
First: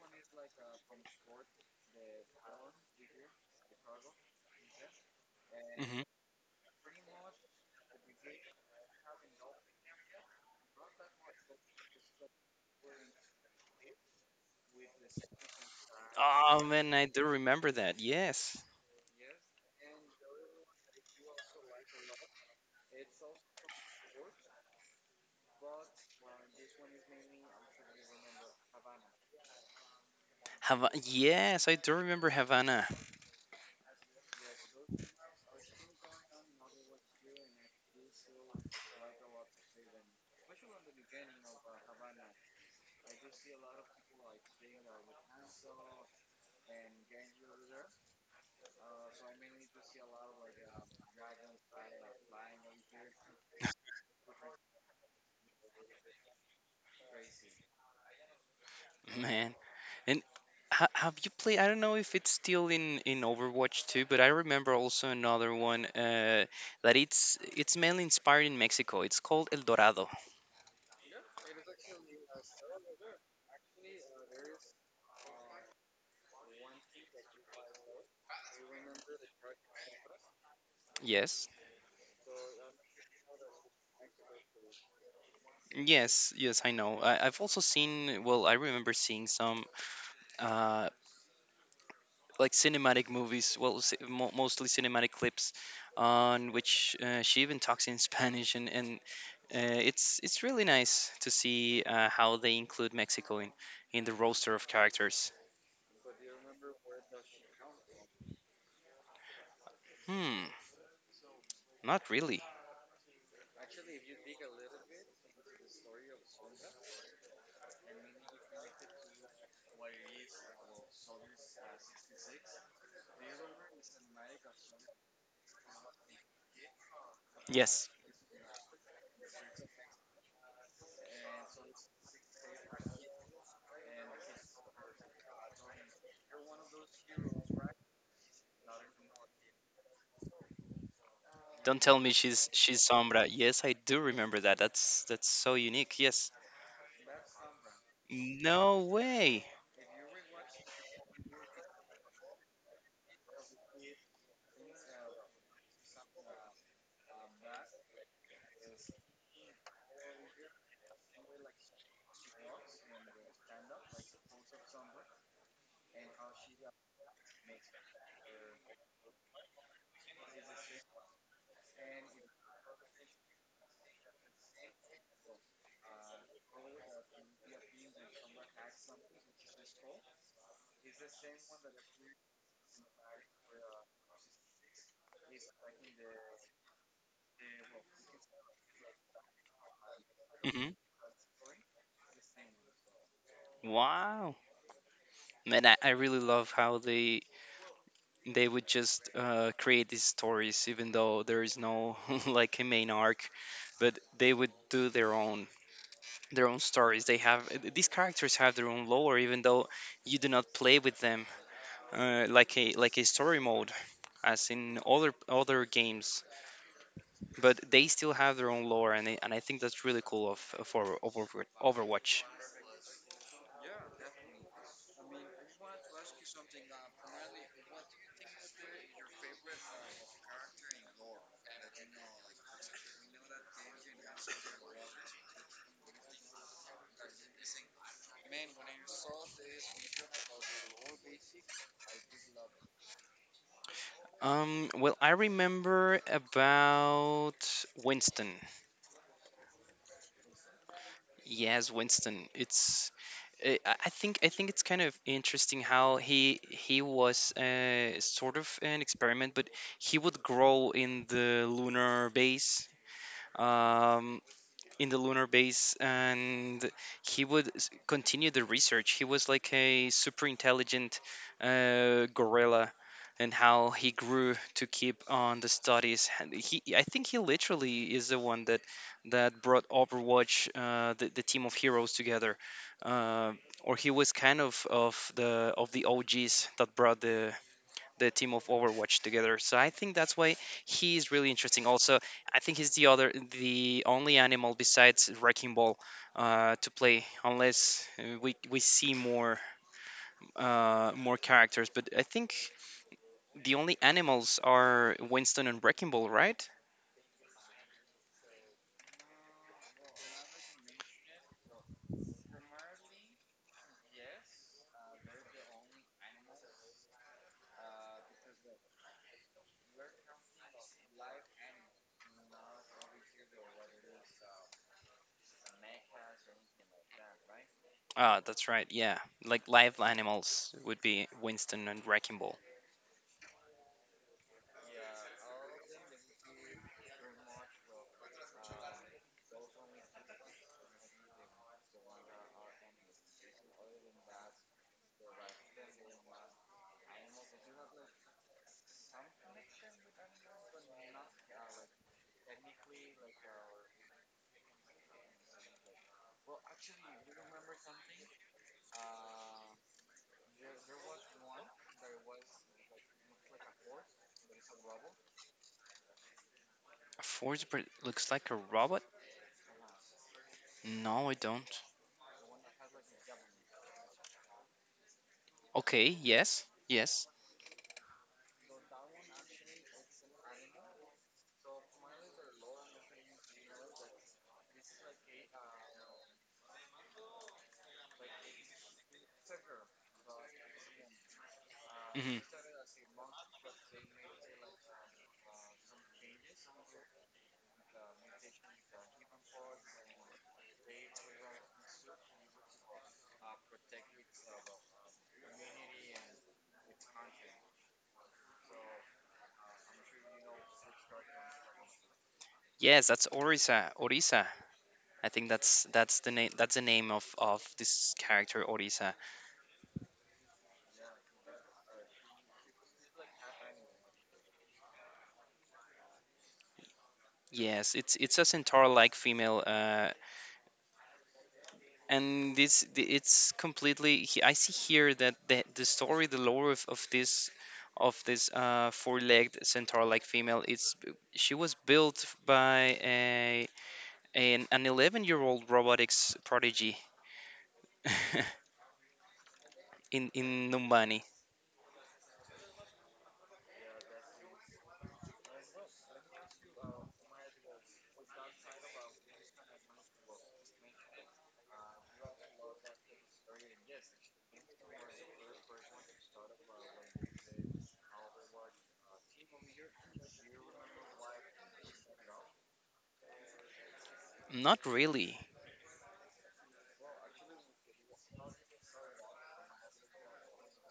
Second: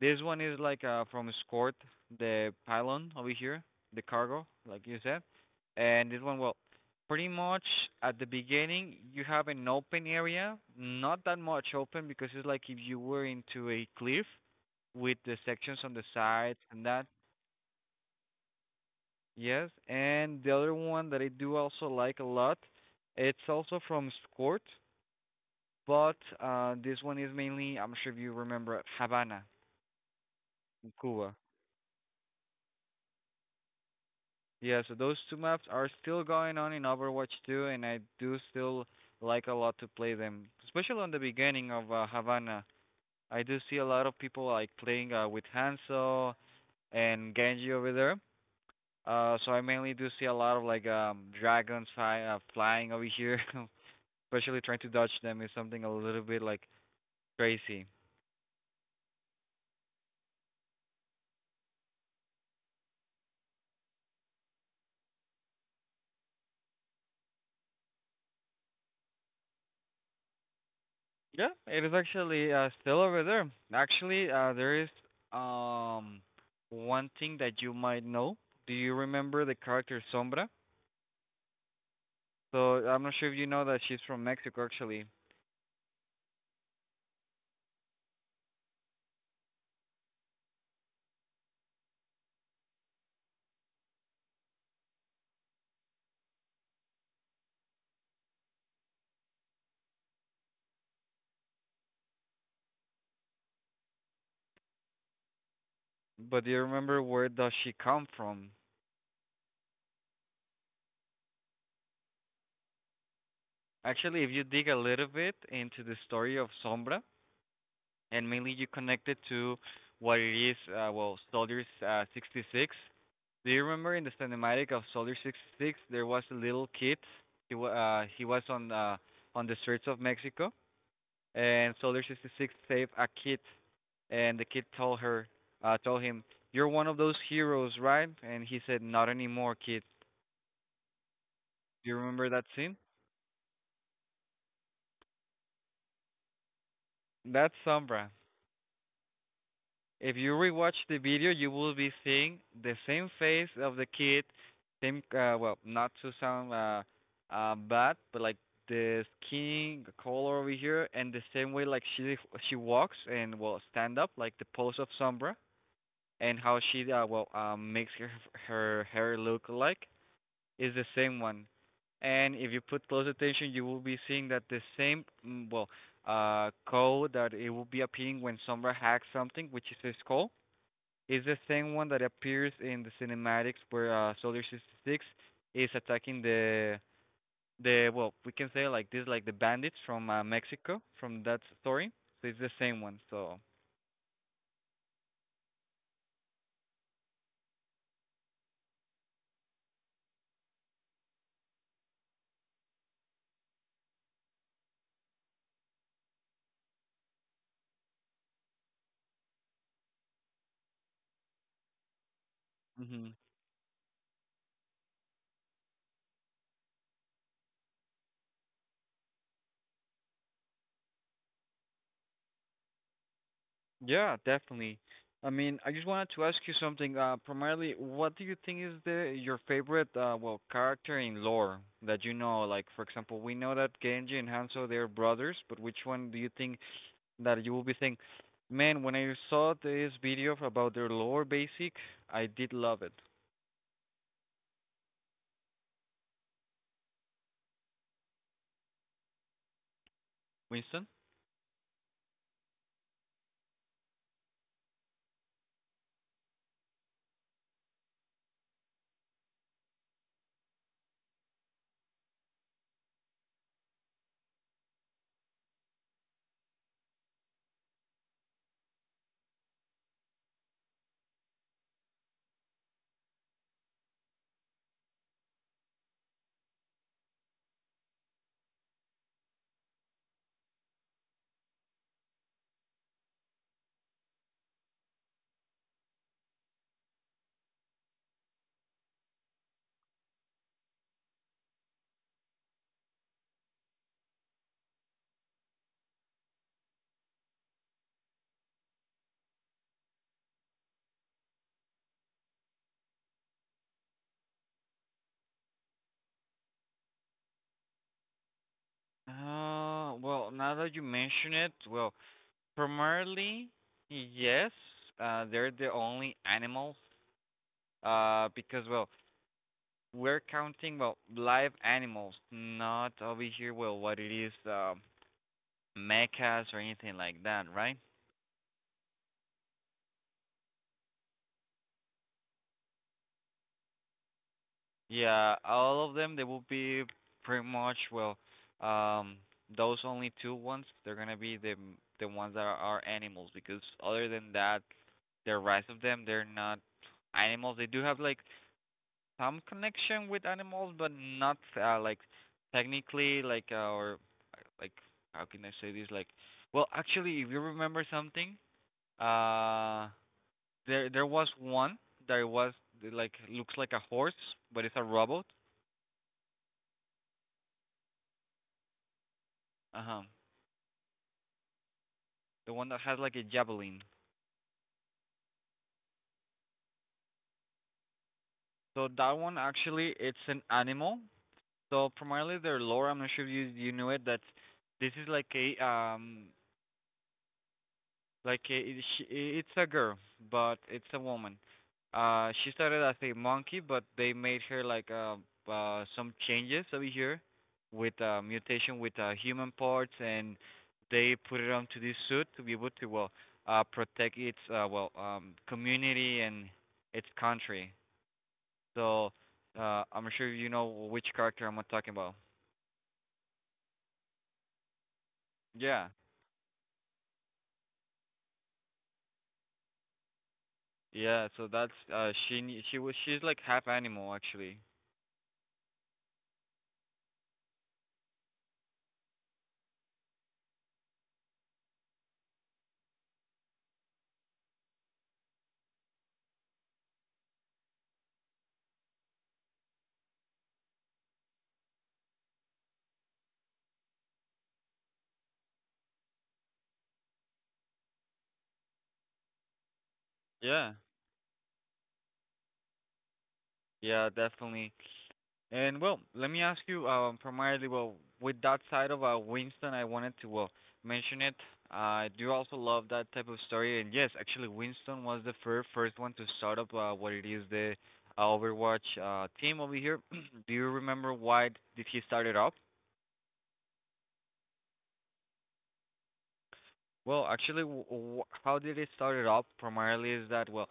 [SPEAKER 1] This one is like from Escort, the pylon over here, the cargo, like you said.
[SPEAKER 2] Hmm.
[SPEAKER 1] And this one well pretty much at the beginning you have an open area, not that much open because it's like if you were into a cliff with the sections on the sides
[SPEAKER 2] Oh
[SPEAKER 1] and
[SPEAKER 2] man, I
[SPEAKER 1] that.
[SPEAKER 2] do remember that. Yes,
[SPEAKER 1] Yes. And the other one that I do also like a lot, it's also from Skort. But this one is mainly, I'm sure if you remember, Havana
[SPEAKER 2] Hava-
[SPEAKER 1] in Cuba.
[SPEAKER 2] yes, I do remember Havana.
[SPEAKER 1] Yeah, so those two maps are still going on in Overwatch 2, and I do still like a lot to play them, especially on the beginning of Havana. I do see a lot of people like playing with Hanzo and Genji over there. So I mainly do see a lot of like dragons fly, flying over here, especially trying to dodge them is something a little bit like crazy.
[SPEAKER 2] Man. And ha- have you played? I don't know if it's still in Overwatch 2, but I remember also another one that it's mainly inspired in Mexico. It's called El Dorado.
[SPEAKER 1] Yeah, it is actually still over there. Actually, there is um one thing that you might know. Do you remember the character Sombra?
[SPEAKER 2] Yes.
[SPEAKER 1] So I'm not sure if you know that she's from Mexico actually,
[SPEAKER 2] Yes, yes, I know. I've also seen, well, I remember seeing some uh, like cinematic movies, well, mostly cinematic clips, on which she even talks in Spanish, and uh, it's really nice to see how they include Mexico in the roster of characters.
[SPEAKER 1] but do you remember where does she come from?
[SPEAKER 2] Hmm, not really.
[SPEAKER 1] Actually, if you dig a little bit into the story of Sombra, and mainly you connect it to what it is, well, Soldiers 66, do you remember in the cinematic of Soldier 66 there was a little kid? He wa
[SPEAKER 2] Yes,
[SPEAKER 1] he was on the streets of Mexico, and Soldier 66 saved a kid, and the kid told her told him, you're one of those heroes, right? And he said, not anymore, kid.
[SPEAKER 2] don't
[SPEAKER 1] Do you
[SPEAKER 2] tell me
[SPEAKER 1] remember that scene?
[SPEAKER 2] she's Sombra. Yes, I do remember that. That's so unique. Yes,
[SPEAKER 1] That's Sombra.
[SPEAKER 2] no way.
[SPEAKER 1] If you rewatch the video, you will be seeing the same face of the kid, same well, not to sound bad, but like the skin color over here, and the same way like she walks and will stand up, like the pose of Sombra, and how she well makes her her hair look like is the same one. And if you put close attention, you will be seeing that the same well code that it will be appearing when Sombra hacks something, which is his call, it's the same one that appears in the cinematics where Soldier 66 is attacking the well, we can say like this, like the bandits from
[SPEAKER 2] Hmm.
[SPEAKER 1] Mexico from that story. So it's the same one. So
[SPEAKER 2] Wow, man, I really love how they would just create these stories, even though there is no like a main arc, but they would do their own stories they have these characters have their own lore, even though you do not play with them, like a
[SPEAKER 1] hmm
[SPEAKER 2] story mode as in other games, but they still have their own lore. And and I think that's really cool of Overwatch.
[SPEAKER 1] yeah, definitely. I mean, I just wanted to ask you something. Primarily, what do you think is the your favorite well character in lore that you know? Like, for example, we know that Genji and Hanzo they're brothers, but which one do you think that you will be saying, man, when I saw this video about their lore basic, I did love it.
[SPEAKER 2] Well, I remember about Winston.
[SPEAKER 1] Winston?
[SPEAKER 2] Yes, Winston. It's I think it's kind of interesting how he was sort of an experiment, but he would grow in the lunar base. Um, in the lunar base, and he would continue the research. He was like a super intelligent gorilla, and how he grew to keep on the studies. And he I think he literally is the one that brought overwatch the team of heroes together, uh, or he was kind of of the og's that brought the team of Overwatch together. So I think that's why he is really interesting. Also, I think he's the only animal besides Wrecking Ball to play, unless we see more more characters. But I think the only animals are Winston and Wrecking Ball, right?
[SPEAKER 1] Well, now that you mention it, well, primarily, yes, they're the only animals, because, well, we're counting, well, live animals, not over here, well, what it is, mechas or anything like that, right?
[SPEAKER 2] Ah, that's right. Yeah, like live animals would be Winston and Wrecking Ball.
[SPEAKER 1] Yeah, all of them they will be pretty much well um those only two ones they're gonna be the ones that are animals, because other than that the rest of them they're not animals. They do have like some connection with animals but not like technically like or like how can I say this, like well actually if you remember something, uh there was one that was like looks like a horse but it's a robot.
[SPEAKER 2] A force bird looks like a robot.
[SPEAKER 1] Uh-huh.
[SPEAKER 2] No, I don't.
[SPEAKER 1] The one that has like a javelin.
[SPEAKER 2] Okay. Yes. Yes.
[SPEAKER 1] So that one actually it's an animal. So primarily their lore, I'm not sure if you knew it that this is like a, she- it's a girl, but it's a woman.
[SPEAKER 2] Hmm.
[SPEAKER 1] She started as a monkey, but they made her like some changes over here with mutation, with human parts, and they put it onto this suit to be able to well protect its community and its country. So, I'm sure you know which character I'm talking about.
[SPEAKER 2] Yes, that's Orisa. Orisa. I think that's
[SPEAKER 1] Yeah,
[SPEAKER 2] that's the name of this character Orisa.
[SPEAKER 1] yeah. So that's she. She was. She's like half animal, actually.
[SPEAKER 2] Yes, it's a centaur-like female, and this it's completely. I see here that the story, the lore of this four-legged centaur-like female, it's she was built by a an 11-year-old robotics prodigy in
[SPEAKER 1] Yeah,
[SPEAKER 2] Numbani.
[SPEAKER 1] yeah, definitely. And well, let me ask you, primarily, well, with that side of Winston, I wanted to well mention it. I do also love that type of story, and yes, actually, Winston was the first one to start up what it is the Overwatch team over here. Do you remember why did he start it up?
[SPEAKER 2] Not really.
[SPEAKER 1] Well, actually, w w how did it started up primarily is that, well,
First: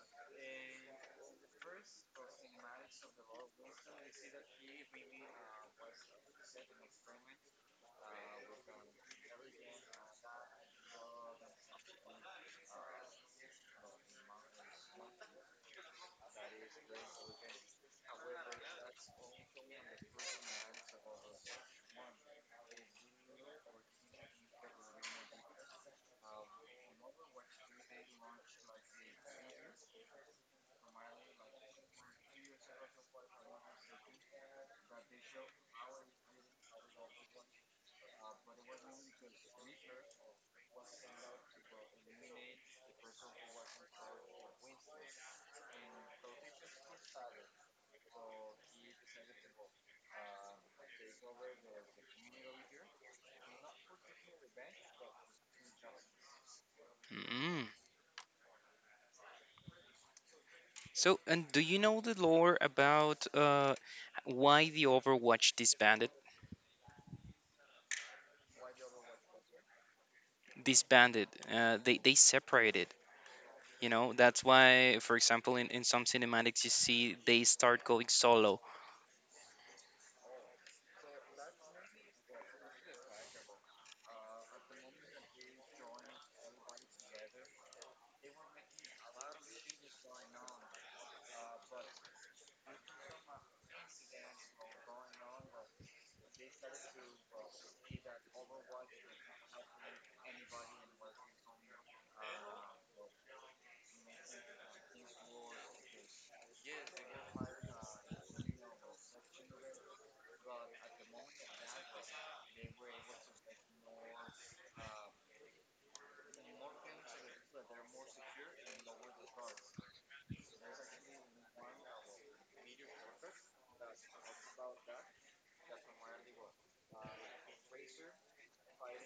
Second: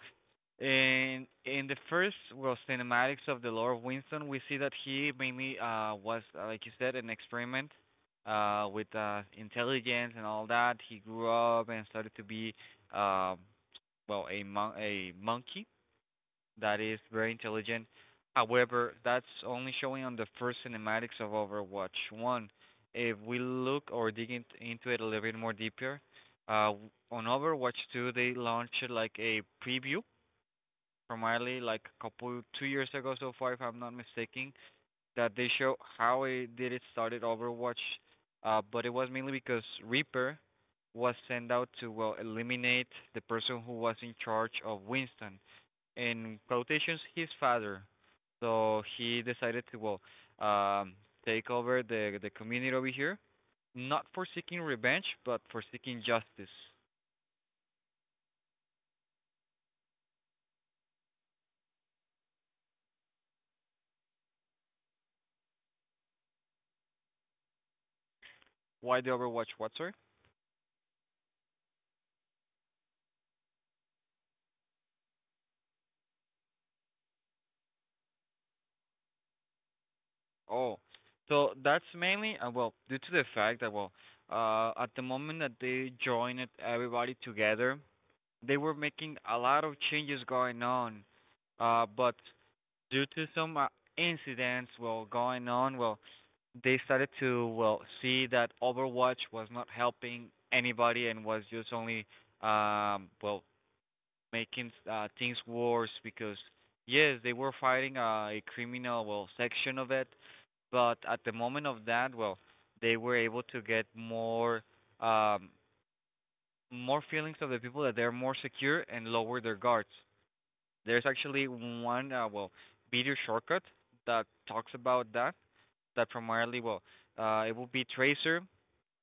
[SPEAKER 1] in the first well cinematics of the Lord of Winston, we see that he mainly was like you said an experiment with intelligence and all that. He grew up and started to be um a monkey that is very intelligent. However, that's only showing on the first cinematics of Overwatch 1. If we look or dig in, into it a little bit more deeper, uh, on Overwatch 2, they launched like a preview, primarily like a couple, 2 years ago so far, if I'm not mistaken, that they show how it did it started Overwatch. But it was mainly because Reaper was sent out to, well, eliminate the person who was in charge of Winston, in quotations his father. So he decided to well um take over the community over here, not for seeking revenge, but for seeking justice.
[SPEAKER 2] Mm. So, and do you know the lore about why the Overwatch disbanded?
[SPEAKER 1] Why the Overwatch what, sir?
[SPEAKER 2] Disbanded. They separated. You know, that's why, for example, in some cinematics you see they start going solo.
[SPEAKER 1] Oh. So that's mainly well due to the fact that well at the moment that they joined it, everybody together, they were making a lot of changes going on. Uh, but due to some incidents well going on, well they started to well see that Overwatch was not helping anybody and was just only um well making things worse, because yes they were fighting a criminal well section of it, but at the moment of that well they were able to get more um more feelings of the people that they're more secure and lower their guards. There's actually one well video shortcut that talks about that. That primarily well, it will be Tracer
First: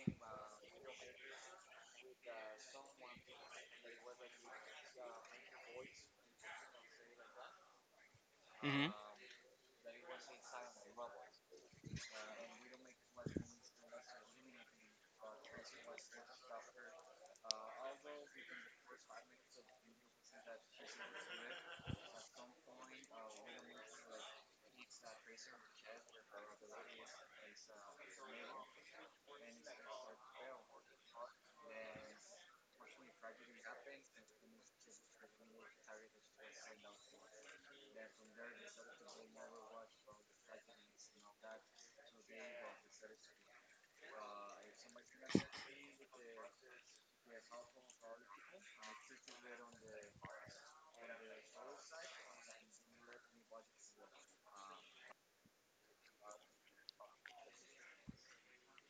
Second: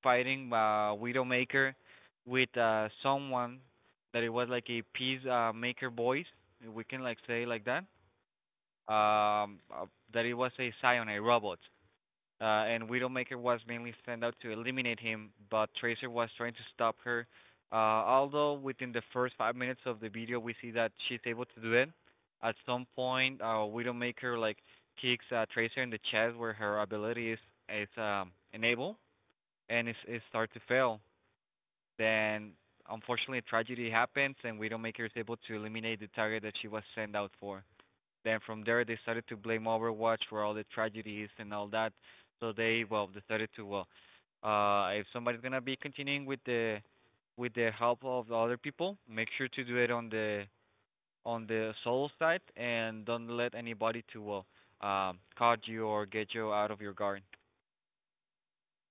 [SPEAKER 1] fighting Widowmaker with someone that it was like a peace maker voice. We can like say like that.
[SPEAKER 2] Hmm.
[SPEAKER 1] Um, uh, that it was a Scion, a robot, and Widowmaker was mainly sent out to eliminate him, but Tracer was trying to stop her. Although within the first 5 minutes of the video, we see that she's able to do it. At some point, Widowmaker like kicks Tracer in the chest where her ability is enabled, and it starts to fail. Then, unfortunately, a tragedy happens, and Widowmaker is able to eliminate the target that she was sent out for. Then from there, they started to blame Overwatch for all the tragedies and all that. So they well decided to well, if somebody's gonna be continuing with the help of the other people, make sure to do it on the solo side and don't let anybody to well caught you or get you out of your guard.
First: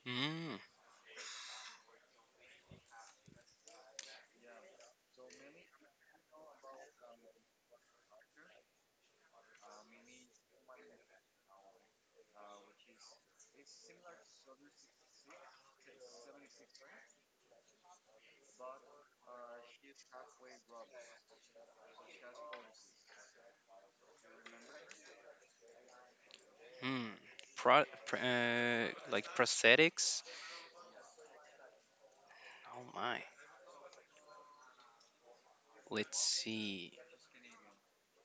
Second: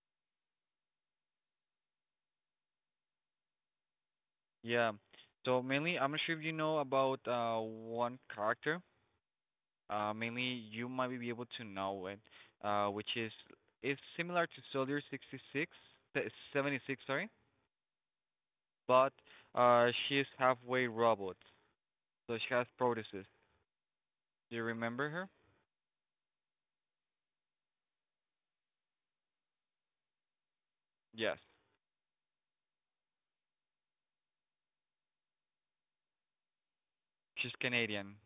[SPEAKER 2] Mm,
[SPEAKER 1] Yeah. So mainly, I'm not sure if you know about one character, mainly you might be able to know it, which is similar to Soldier 66, se- 76, sorry, but she is halfway robot, so she has prothesis. Do you remember her?
[SPEAKER 2] mm. Pro, like prosthetics.
[SPEAKER 1] Yes,
[SPEAKER 2] Oh my. Let's see.
[SPEAKER 1] she's Canadian.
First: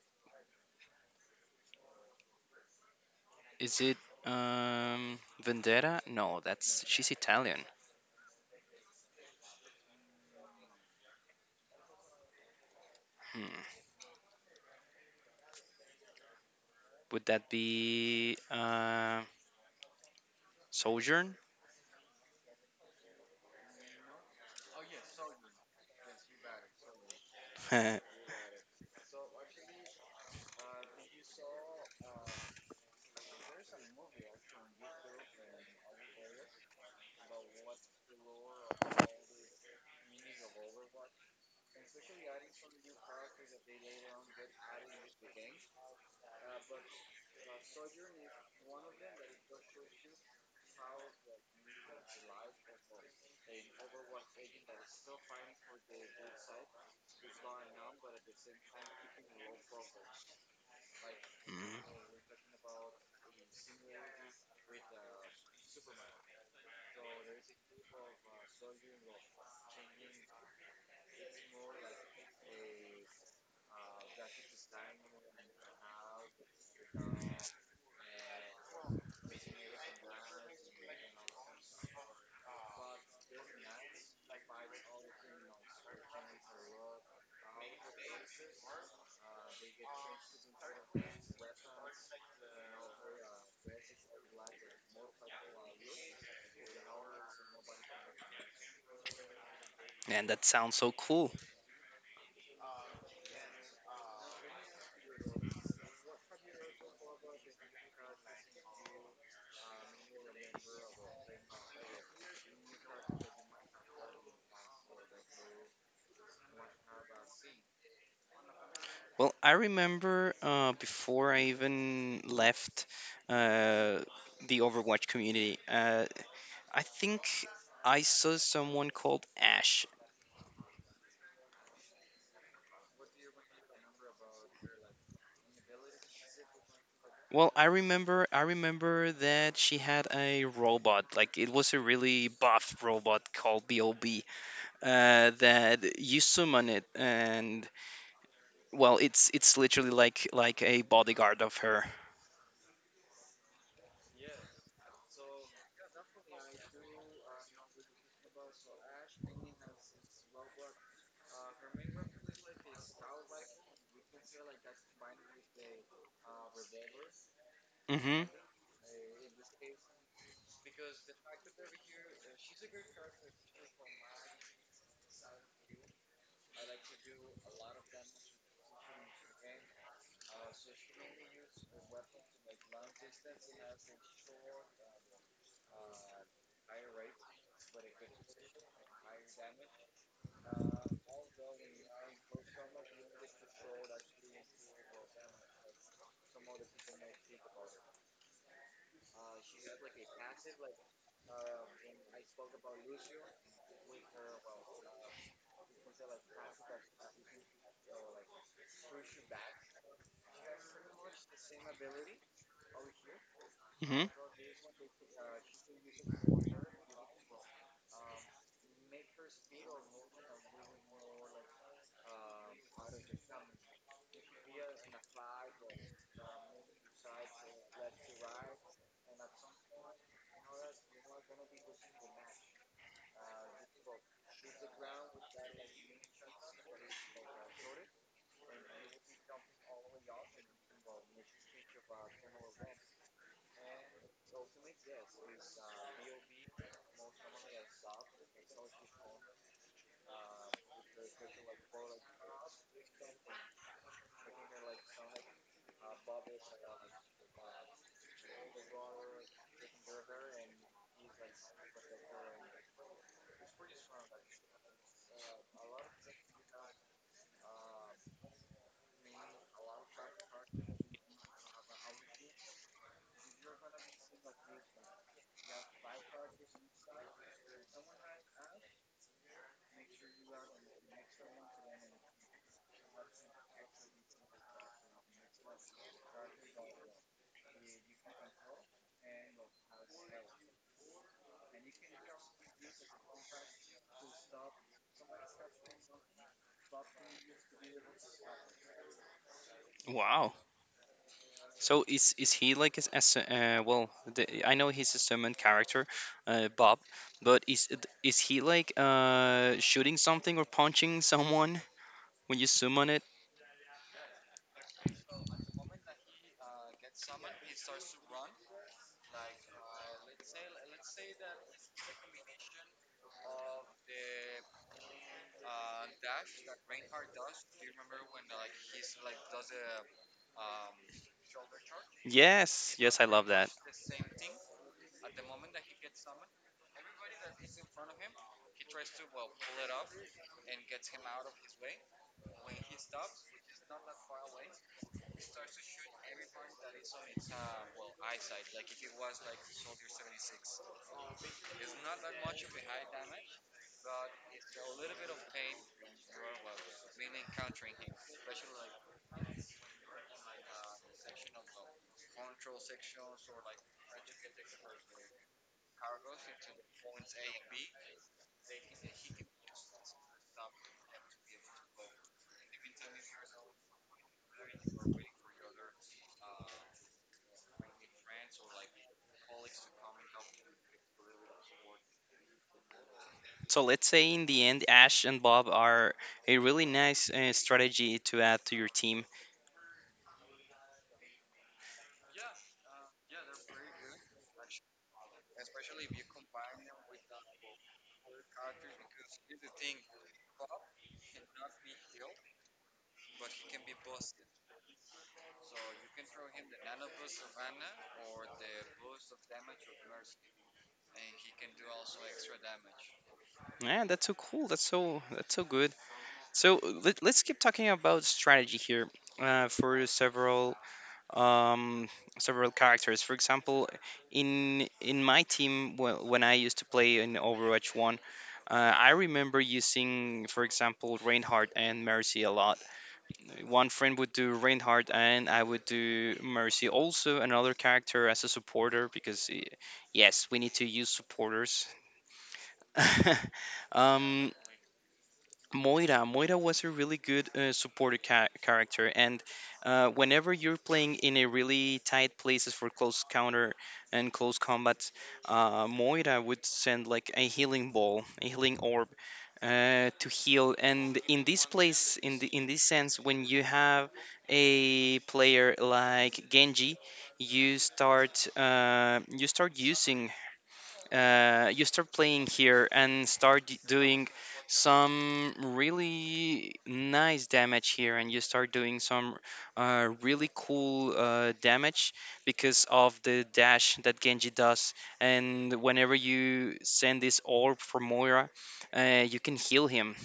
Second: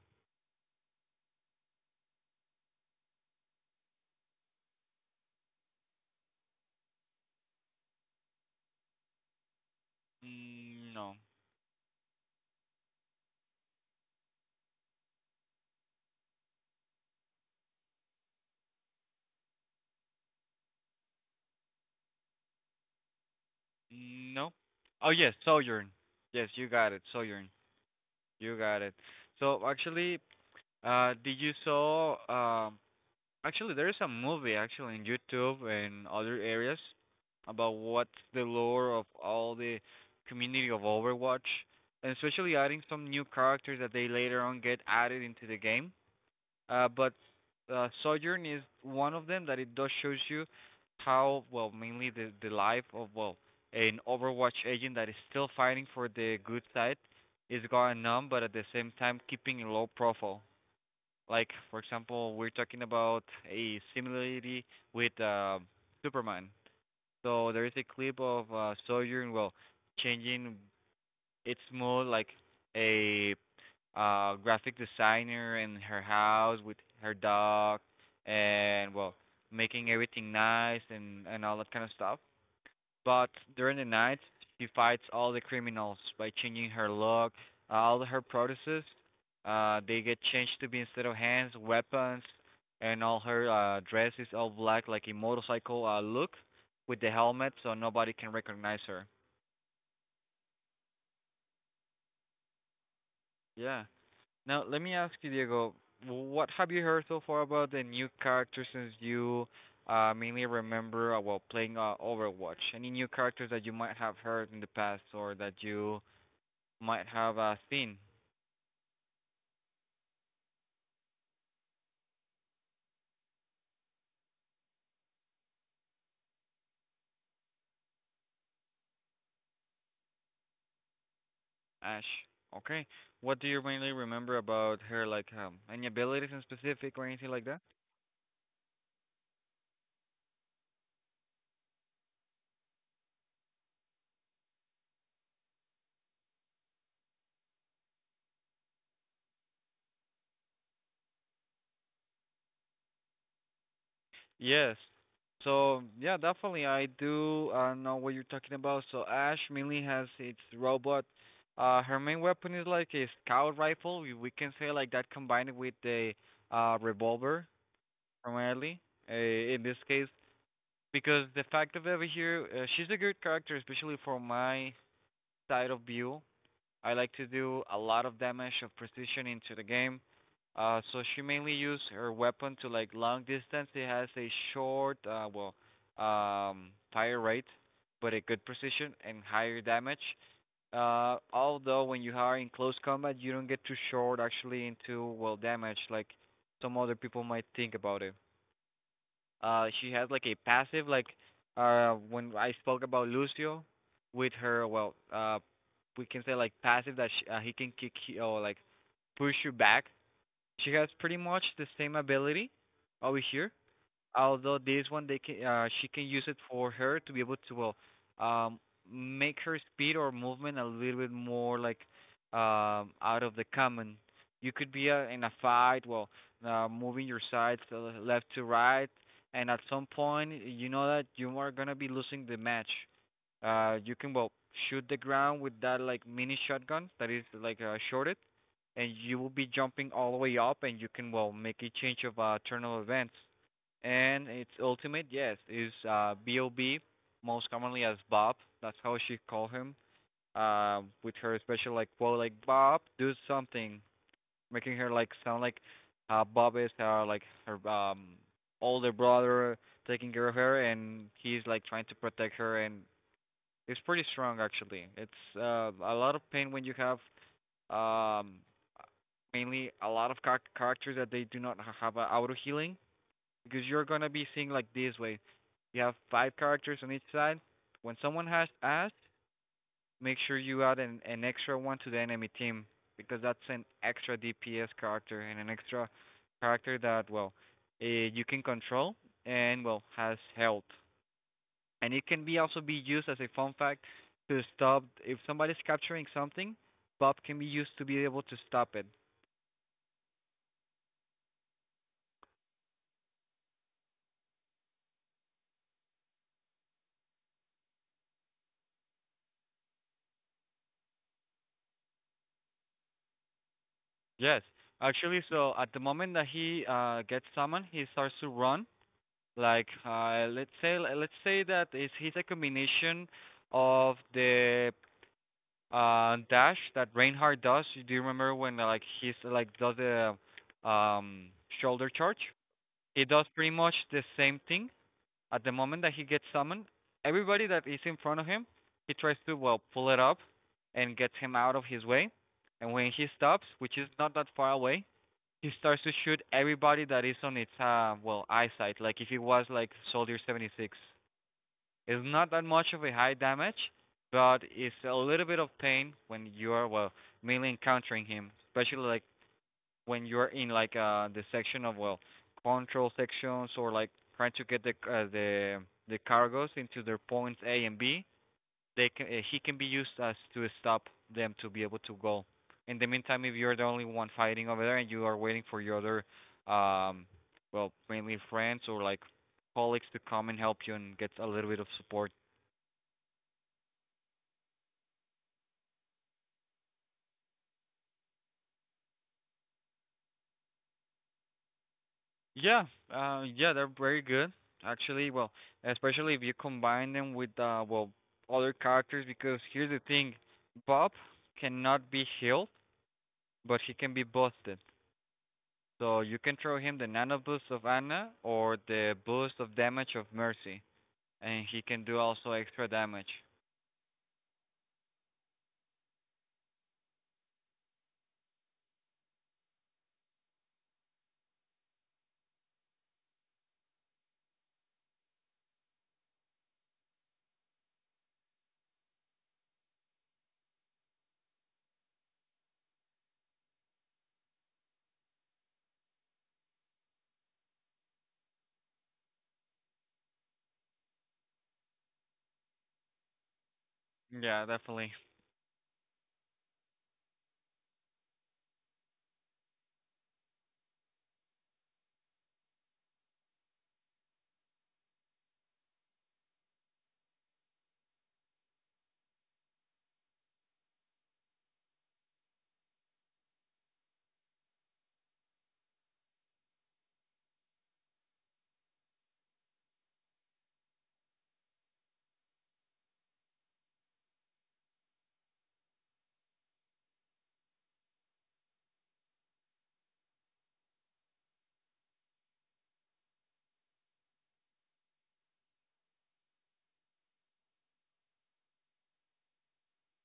[SPEAKER 2] Is it Vendetta? No, that's she's Italian.
[SPEAKER 1] Mm, no.
[SPEAKER 2] Hmm. Would that be Sojourn?
[SPEAKER 1] Mm, no. Oh yes, Sojourn. Yes, you got it, Sojourn.
[SPEAKER 2] Hmm.
[SPEAKER 1] You got it. So actually, did you saw actually, there is a movie actually in YouTube and other areas about what's the lore of all the community of Overwatch, and especially adding some new characters that they later on get added into the game. But Sojourn is one of them that it does shows you how well mainly the life of well an Overwatch agent that is still fighting for the good side is going on, but at the same time keeping a low profile. Like for example, we're talking about a similarity with Superman. So there is a clip of Sojourn well changing. It's mode, like a graphic designer in her house with her dog, and well making everything nice and all that kind of stuff. But during the night, she fights all the criminals by changing her look, all her processes. They get changed to be instead of hands, weapons, and all her dress is all black, like a motorcycle look, with the helmet, so nobody can recognize her.
[SPEAKER 2] Man, that sounds so cool.
[SPEAKER 1] Yeah. Now let me ask you, Diego, what have you heard so far about the new characters since you mainly remember while playing Overwatch? Any new characters that you might have heard in the past or that you might have seen?
[SPEAKER 2] Well, I remember before I even left uh, the Overwatch community, I think I saw someone called Ash.
[SPEAKER 1] Ash. Okay. What do you mainly remember about her, like any abilities in specific or anything like
[SPEAKER 2] Well,
[SPEAKER 1] that?
[SPEAKER 2] I remember that she had a robot, like it was a really buff robot called BOB, that you summon it, and well, it's literally like a bodyguard of her.
[SPEAKER 1] Yes. So yeah, definitely I do know what you're talking about. So Ash mainly has its robot. Her main weapon is like a scout rifle. We can say like that, combined with a revolver
[SPEAKER 2] Mm-hmm.
[SPEAKER 1] primarily. In this case, because the fact of over here, she's a good character, especially for my side of view. I like to do a lot of damage of precision into the game. So she mainly use her weapon to like long distance. It has a short, fire rate, but a good precision and higher damage. Although when you are in close combat, you don't get too short actually into well damage like some other people might think about it. She has like a passive, like when I spoke about Lucio with her well we can say like passive that he can kick you or like push you back. She has pretty much the same ability over here,
[SPEAKER 2] Mm-hmm.
[SPEAKER 1] although this one they can she can use it for her to be able to well um make her speed or movement a little bit more like out of the common. You could be in a fight well moving your sides to the left to right and at some point you know that you are going to be losing the match, you can well shoot the ground with that like mini shotgun that is like shorted, and you will be jumping all the way up and you can well make a change of turn of events. And its ultimate yes is Bob, most commonly as Bob, that's how she called him, with her special like quote like Bob do something, making her like sound like Bob is like her older brother taking care of her and he's like trying to protect her. And it's pretty strong actually. It's a lot of pain when you have um mainly a lot of characters that they do not have a auto healing because you're gonna be seeing like this way. You have 5 characters on each side. When someone has asked, make sure you add an extra one to the enemy team because that's an extra DPS character and an extra character that well you can control and well has health. And it can be also be used as a fun fact to stop if somebody's capturing something. Bob can be used to be able to stop it.
[SPEAKER 2] Wow. So is he like as well? The, I know he's a summoned character, Bob, but is he like shooting something or punching someone when you summon it?
[SPEAKER 1] Yes, actually. So at the moment that he gets summoned, he starts to run like let's say that is he's a combination of the dash that Reinhardt does. Do you remember when like he's like does the um shoulder charge?
[SPEAKER 2] Yes, yes,
[SPEAKER 1] He
[SPEAKER 2] I
[SPEAKER 1] does
[SPEAKER 2] love that.
[SPEAKER 1] pretty much the same thing at the moment that he gets summoned. Everybody that is in front of him, he tries to well pull it up and gets him out of his way. And when he stops, which is not that far away, he starts to shoot everybody that is on its well eyesight. Like if it was like Soldier 76, it's not that much of a high damage, but it's a little bit of pain when you are well mainly encountering him, especially like when you're in like the section of well control sections or like trying to get the the cargos into their points A and B. they can He can be used as to stop them to be able to go. In the meantime, if you're the only one fighting over there and you are waiting for your other, um, well, mainly friends or like colleagues to come and help you and get a little bit of support.
[SPEAKER 2] So let's say in the end, Ash and Bob are a really nice strategy to add to your team.
[SPEAKER 1] Yeah, yeah, they're very good actually. Well, especially if you combine them with well, other characters because here's the thing, Bob cannot be healed, but he can be busted. So you can throw him the Nano Boost of Ana or the Boost of Damage of Mercy, and he can do also extra damage.
[SPEAKER 2] Yeah, that's so cool. That's so good. So let's keep talking about strategy here for several um, several characters. For example, in my team when I used to play in Overwatch One, I remember using, for example, Reinhardt and Mercy a lot. One friend would do Reinhardt, and I would do Mercy. Also, another character as a supporter because, eh, yes, we need to use supporters. Um,
[SPEAKER 1] Yeah, definitely.
[SPEAKER 2] Moira. Moira was a really good supportive character, and whenever you're playing in a really tight places for close counter and close combat, Moira would send like a healing ball, a healing orb, to heal. And in this place, in the in this sense, when you have a player like Genji, you start using you start playing here and start doing some really nice damage here, and you start doing some really cool damage because of the dash that genji does. And whenever you send this orb for moira, you can heal him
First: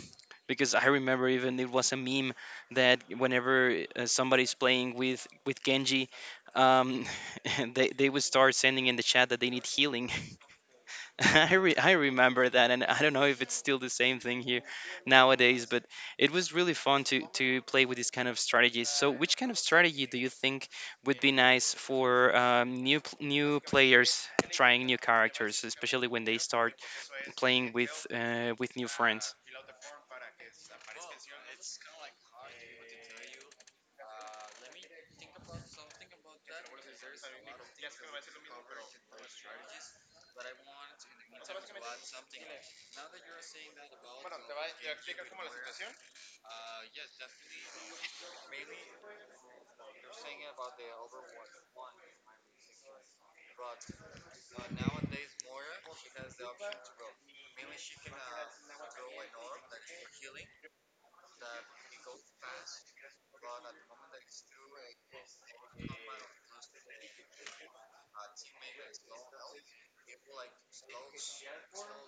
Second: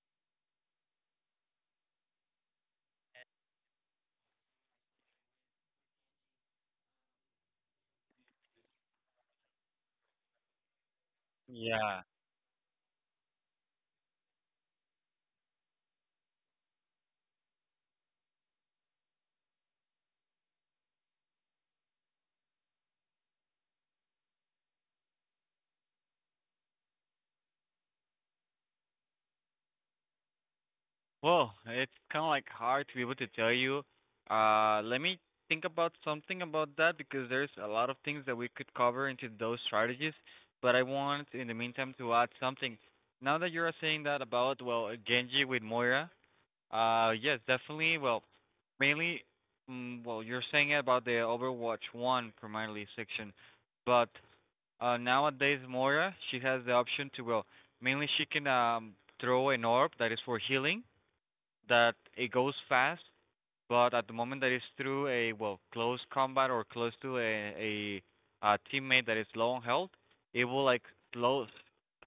[SPEAKER 2] because I remember, even it was a meme that whenever somebody's playing with Genji, um, they would start sending in the chat that they need healing. I
[SPEAKER 1] Yeah.
[SPEAKER 2] remember that, and I don't know if it's still the same thing here nowadays, but it was really fun to play with these kind of strategies. So, which kind of strategy do you think would be nice for new new players trying new characters, especially when they start playing with new friends?
[SPEAKER 1] Well, it's kind of like hard to be able to tell you. Let me think about something about that because there's a lot of things that we could cover into those strategies. But I want, in the meantime, to add something. Now that you're saying that about well Genji with Moira, yes, definitely. Well, mainly, well, you're saying about the Overwatch 1 primarily section, but nowadays Moira, she has the option to, well, mainly she can throw an orb that is for healing, that it goes fast, but at the moment that is through a well close combat or close to a teammate that is low on health, it will like slow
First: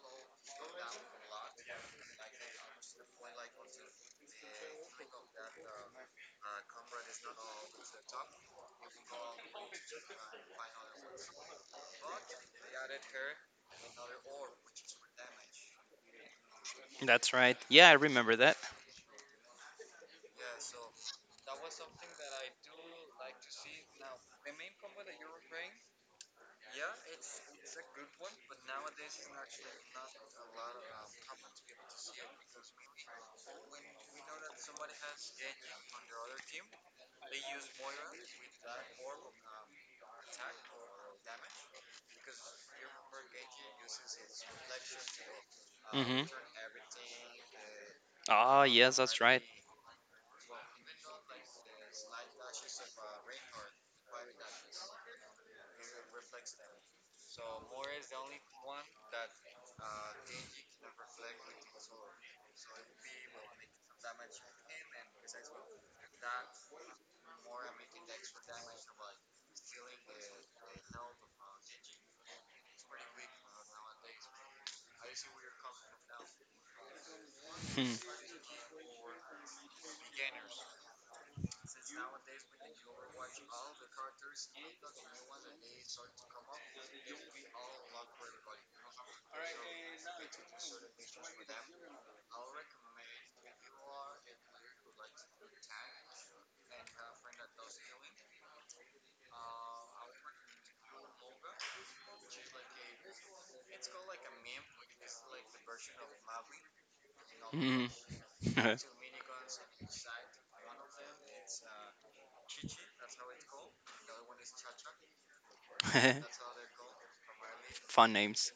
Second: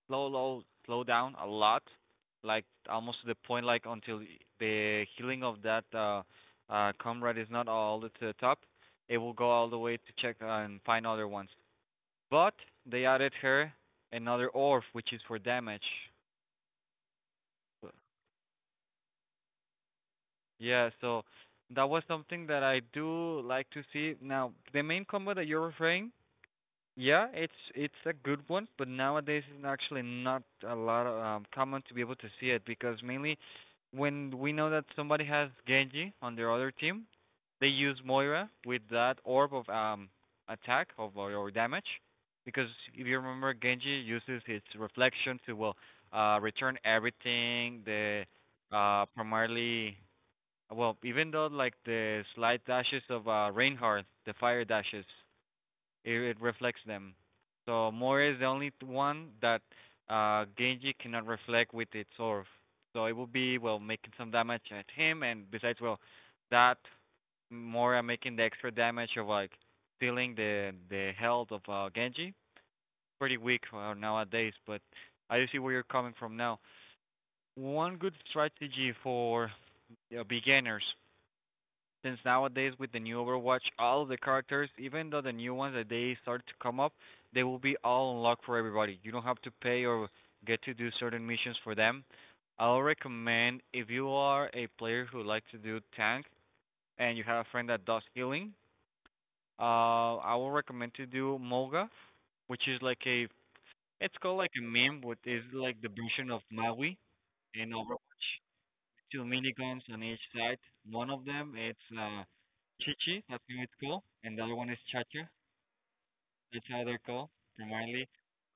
[SPEAKER 1] slow down a lot, like almost to the point like until the healing of that comrade is not all the way to the top, it will go all the way to check and find other ones. But they added her another orb, which is for damage.
[SPEAKER 2] That's right. Yeah, I remember that.
[SPEAKER 1] Yeah, so that was something that I do like to see. Now, the main combo that you're referring, yeah, it's a good one, but nowadays it's actually not a lot of, common to be able to see it because mainly when we know that somebody has Genji on their other team, they use Moira with that orb of attack of or damage because if you remember Genji uses his reflection to well
[SPEAKER 2] Hmm.
[SPEAKER 1] return everything the
[SPEAKER 2] Ah, yes, that's right.
[SPEAKER 1] primarily well, even though like the slight dashes of Reinhardt, the fire dashes, it reflects them. So Moira is the only one that Genji cannot reflect with its orb. So it will be well making some damage at him, and besides, well, that Moira making the extra damage of like stealing the health of Genji. Pretty weak nowadays, but I do see where you're coming from now.
[SPEAKER 2] Hmm.
[SPEAKER 1] One good strategy for beginners. Since nowadays with the new Overwatch, all of the characters, even though the new ones that they start to come up, they will be all unlocked for everybody. You don't have to pay or get to do certain missions for them. I'll recommend if you are a player who likes to do tank and you have a friend that does healing, I will recommend to do Moga, which is like a it's called like a meme, which is like the version of Maui in
[SPEAKER 2] Mhm.
[SPEAKER 1] Overwatch two minigames on each side. One of them it's Chichi, that's how it's called, and the other one is Chacha. That's how they're called, primarily.
[SPEAKER 2] Fun names.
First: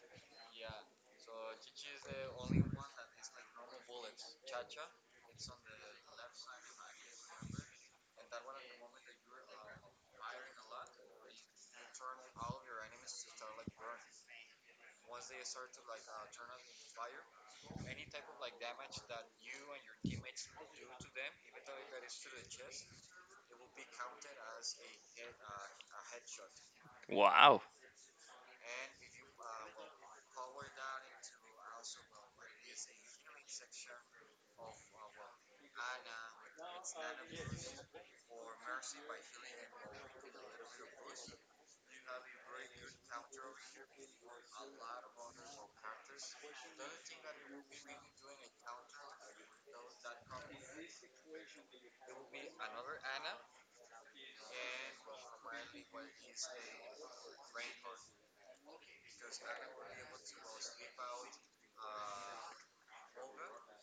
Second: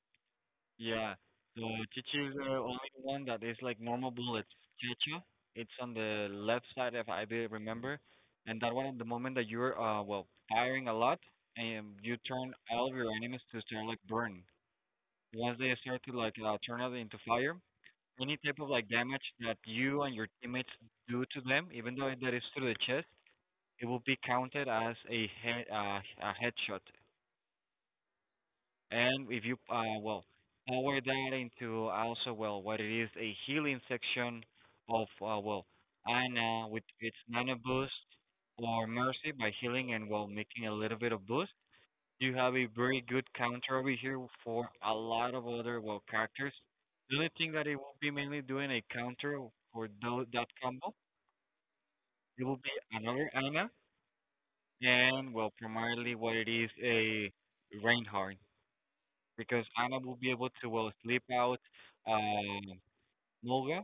[SPEAKER 1] Yeah. So Chichi is the only one that is like normal bullets. Chacha, it's on the left side if I do remember, and that one at the moment that you're well firing a lot, and you turn all of your enemies to start like burn. Once they start to like turn out into fire, any type of like damage that you and your teammates do to them, even though that is through the chest, it will be counted as a headshot.
[SPEAKER 2] Wow.
[SPEAKER 1] And if you well power that into also well what it is a healing section of well Ana with its nano boost or Mercy by healing and well making a little bit of boost, you have a very good counter over here for a lot of other well characters. The only thing that it will be mainly doing a counter for that combo, it will be another Ana and well primarily what it is a Reinhardt because Ana will be able to well sleep out um Mulga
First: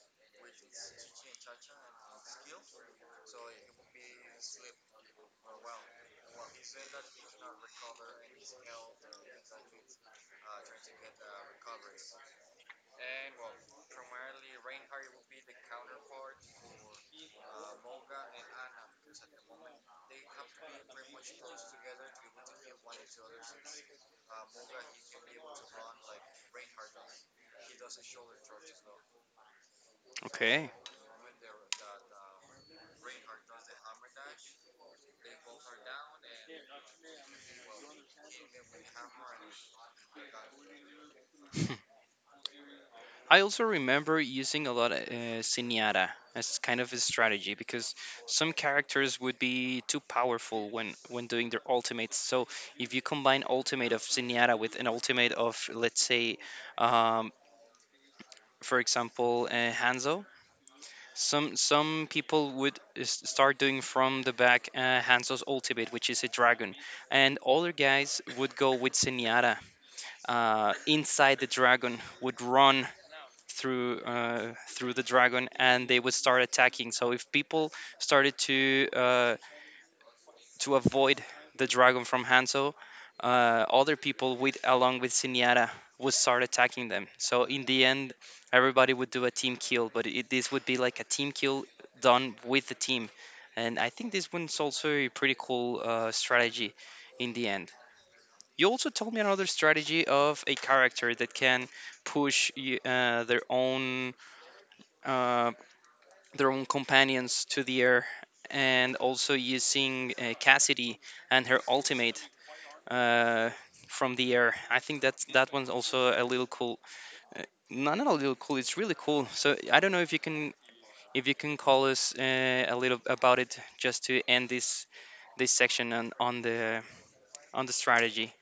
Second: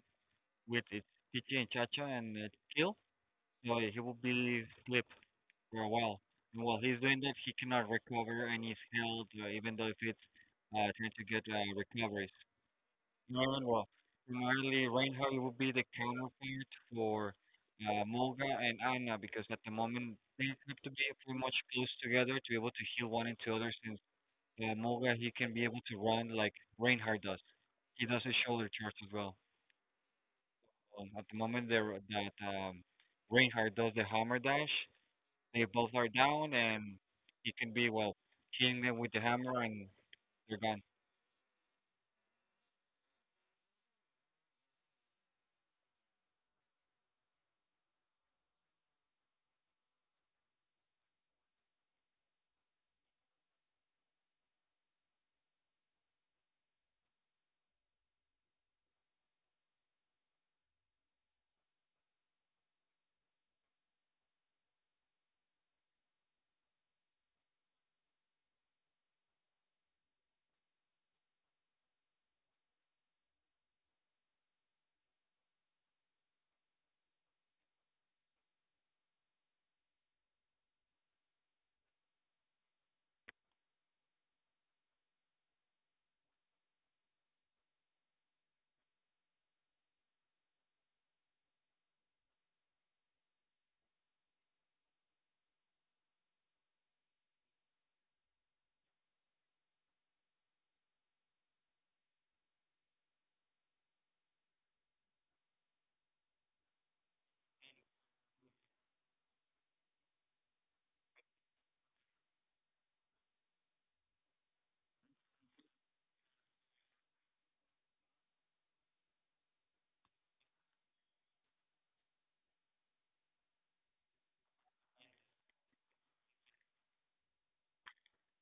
[SPEAKER 1] with its Pichi and Chacha and its kill, so he will be sleep for a while. And while he's doing that, he cannot recover and he's held, even though if it's trying to get recoveries. In well, primarily Ireland, Reinhardt would be the counterpart for Mulga and Anna because at the moment they have to be pretty much close together to be able to heal one into other since Mulga, he can be able to run like Reinhardt does. He does his shoulder charge as well.
[SPEAKER 2] Okay.
[SPEAKER 1] At the moment, they that Reinhardt does the hammer dash, they both are down, and he can be well hitting them with the hammer, and they're gone.
[SPEAKER 2] I also remember using a lot of Senyata as kind of a strategy because some characters would be too powerful when doing their ultimates. So if you combine ultimate of Senyata with an ultimate of, let's say, um, for example, Hanzo, some people would start doing from the back Hanzo's ultimate, which is a dragon, and other guys would go with Senyata inside the dragon, would run through through the dragon, and they would start attacking. So if people started to avoid the dragon from hanzo, other people with along with Siniara would start attacking them. So in the end, everybody would do a team kill, but this would be like a team kill done with the team, and I think this one's also a pretty cool strategy. In the end, you also told me another strategy of a character that can push their own uh, their own companions to the air, and also using Cassidy and her ultimate uh, from the air. I think that that one's also a little cool. Uh, not a little cool. It's really cool. So I don't know if you can call us a little about it just to end this section on, on the strategy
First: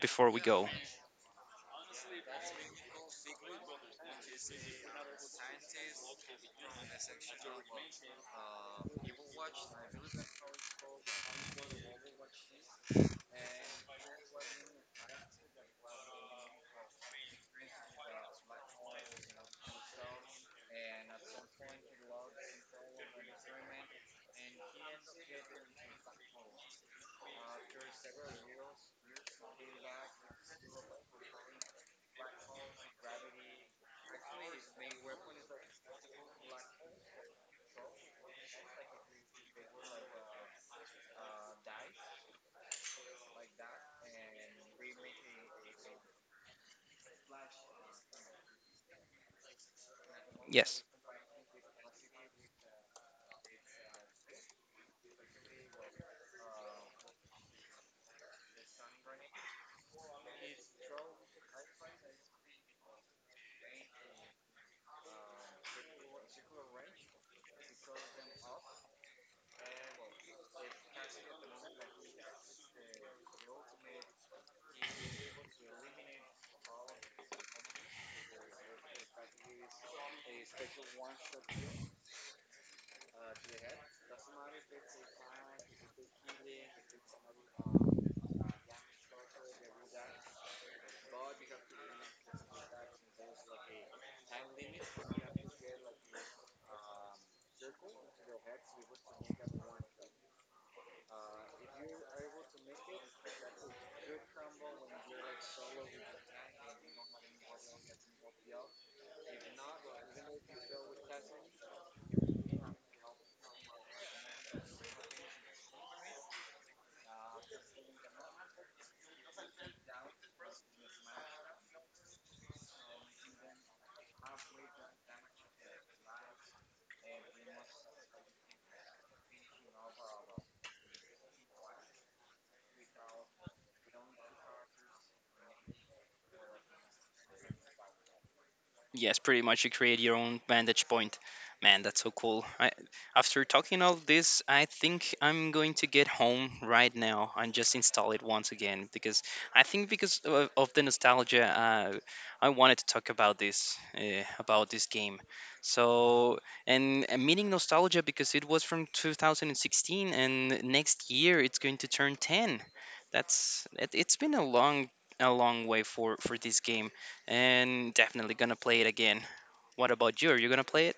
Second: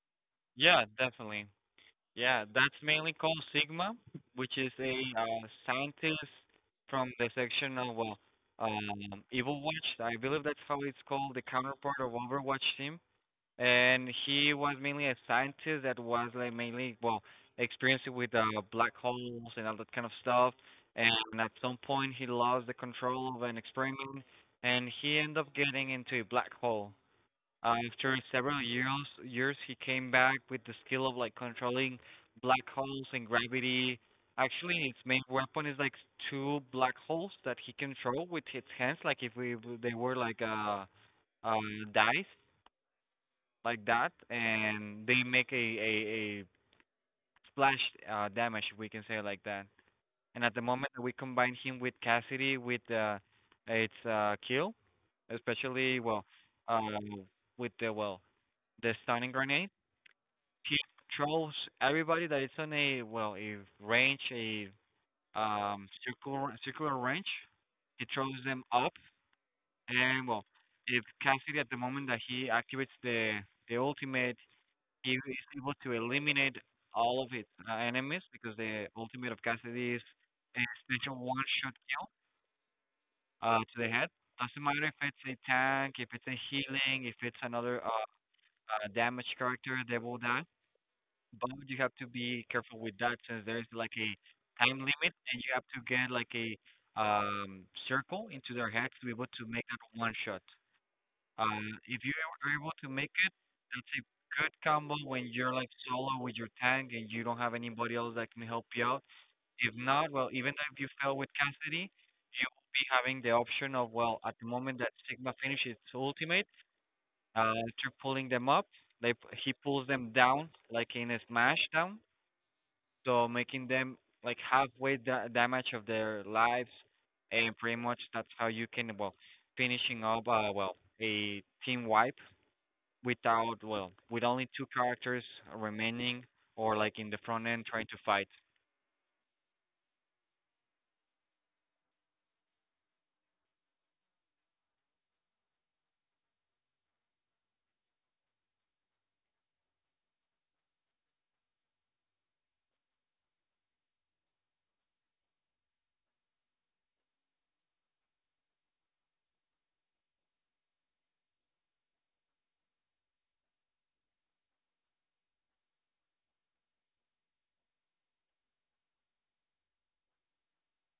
[SPEAKER 2] before we go.
[SPEAKER 1] Yeah, definitely. Yeah, that's mainly called Sigma, which is a scientist from the section of well, Evil Watch. I believe that's how it's called, the counterpart of Overwatch team. And he was mainly a scientist that was like mainly well experienced with black holes and all that kind of stuff. And at some point, he lost the control of an experiment, and he ended up getting into a black hole. After several years, he came back with the skill of like controlling black holes and gravity. Actually, his main weapon is like two black holes that he control with his hands, like if we they were like uh dice like that, and they make a splash damage, we can say it like that. And at the
[SPEAKER 2] Yes.
[SPEAKER 1] moment that we combine him with Cassidy with its kill, especially well, uh, with the well the stunning grenade, he controls everybody that is on a well a range a circular range. He throws them up, and well, if Cassidy at the moment that he activates the ultimate, he is able to eliminate all of his enemies because the ultimate of Cassidy is a special one-shot kill to the head. Doesn't matter if it's a tank, if it's a healing, if it's another damage character, they will die. But you have to be careful with that since there's like a time limit and you have to get like a circle into their head to be able to make that one shot. If you are able to make it, that's a good combo when you're like solo with your tank and you don't have anybody else that can help you out. If not, well, even if you fail with Cassidy, you will be having the option of, well, at the moment that Sigma finishes its ultimate, after pulling them up, he pulls them down like in a smash down, so making them like halfway damage of their lives, and pretty much that's how you can, well, finishing up, a team wipe without well with only two characters remaining or like in the front end trying to fight.
[SPEAKER 2] Yes, pretty much you create your own vantage point. Man, that's so cool. I, after talking all this, I think I'm going to get home right now and just install it once again because I think because of the nostalgia. I wanted to talk about this game. So, and meaning nostalgia because it was from 2016, and next year it's going to turn 10. That's it, it's been a long way for this game, and definitely gonna play it again. What about you? Are you gonna play it?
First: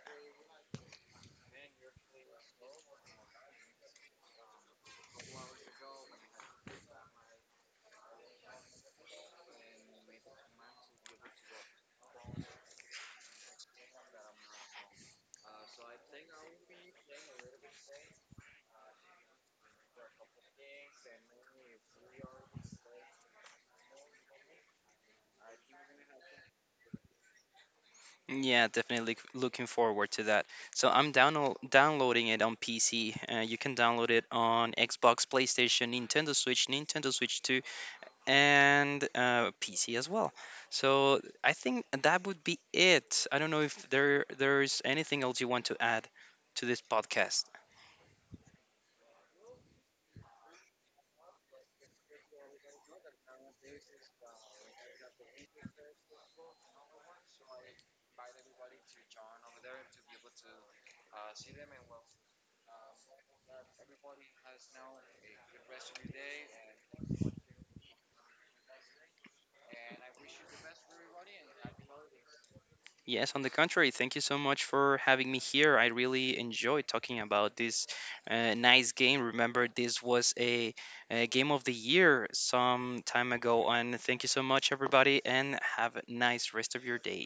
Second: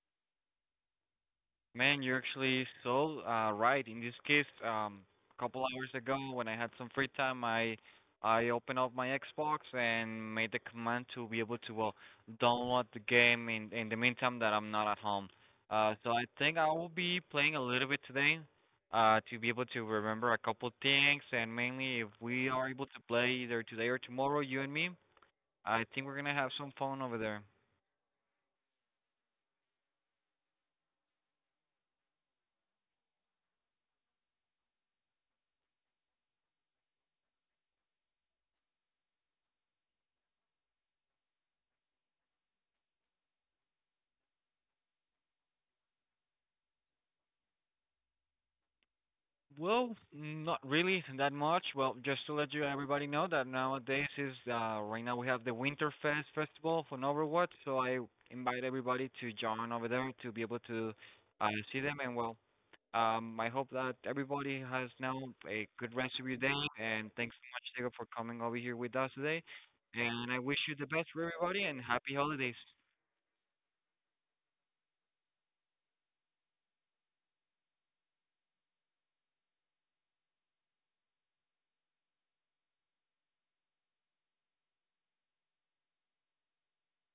[SPEAKER 1] Man, you're actually so right in this case. A couple hours ago when I had some free time, I opened up my Xbox and made the command to be able to well download the game in the meantime that I'm not at home, so I think I will be playing a little bit today, to be able to remember a couple things. And mainly if we are able to play either today or tomorrow, you and me, I think we're gonna have some fun over there.
[SPEAKER 2] Yeah, definitely looking forward to that. So I'm downloading it on PC. You can download it on Xbox, PlayStation, Nintendo Switch, Nintendo Switch 2, and PC as well. So I think that would be it. I don't know if there's anything else you want to add to this podcast.
[SPEAKER 1] Well, not really that much. Well, just to let you everybody know that nowadays is right now we have the Winterfest festival for Overwatch, so I invite everybody to join over there to be able to see them. And well, I hope that everybody has now a good rest of your day. And thanks so much, Diego, for coming over here with us today. And I wish you the best for everybody and happy holidays.
[SPEAKER 2] Yes, on the contrary, thank you so much for having me here. I really enjoyed talking about this nice game. Remember, this was a game of the year some time ago, and thank you so much, everybody, and have a nice rest of your day.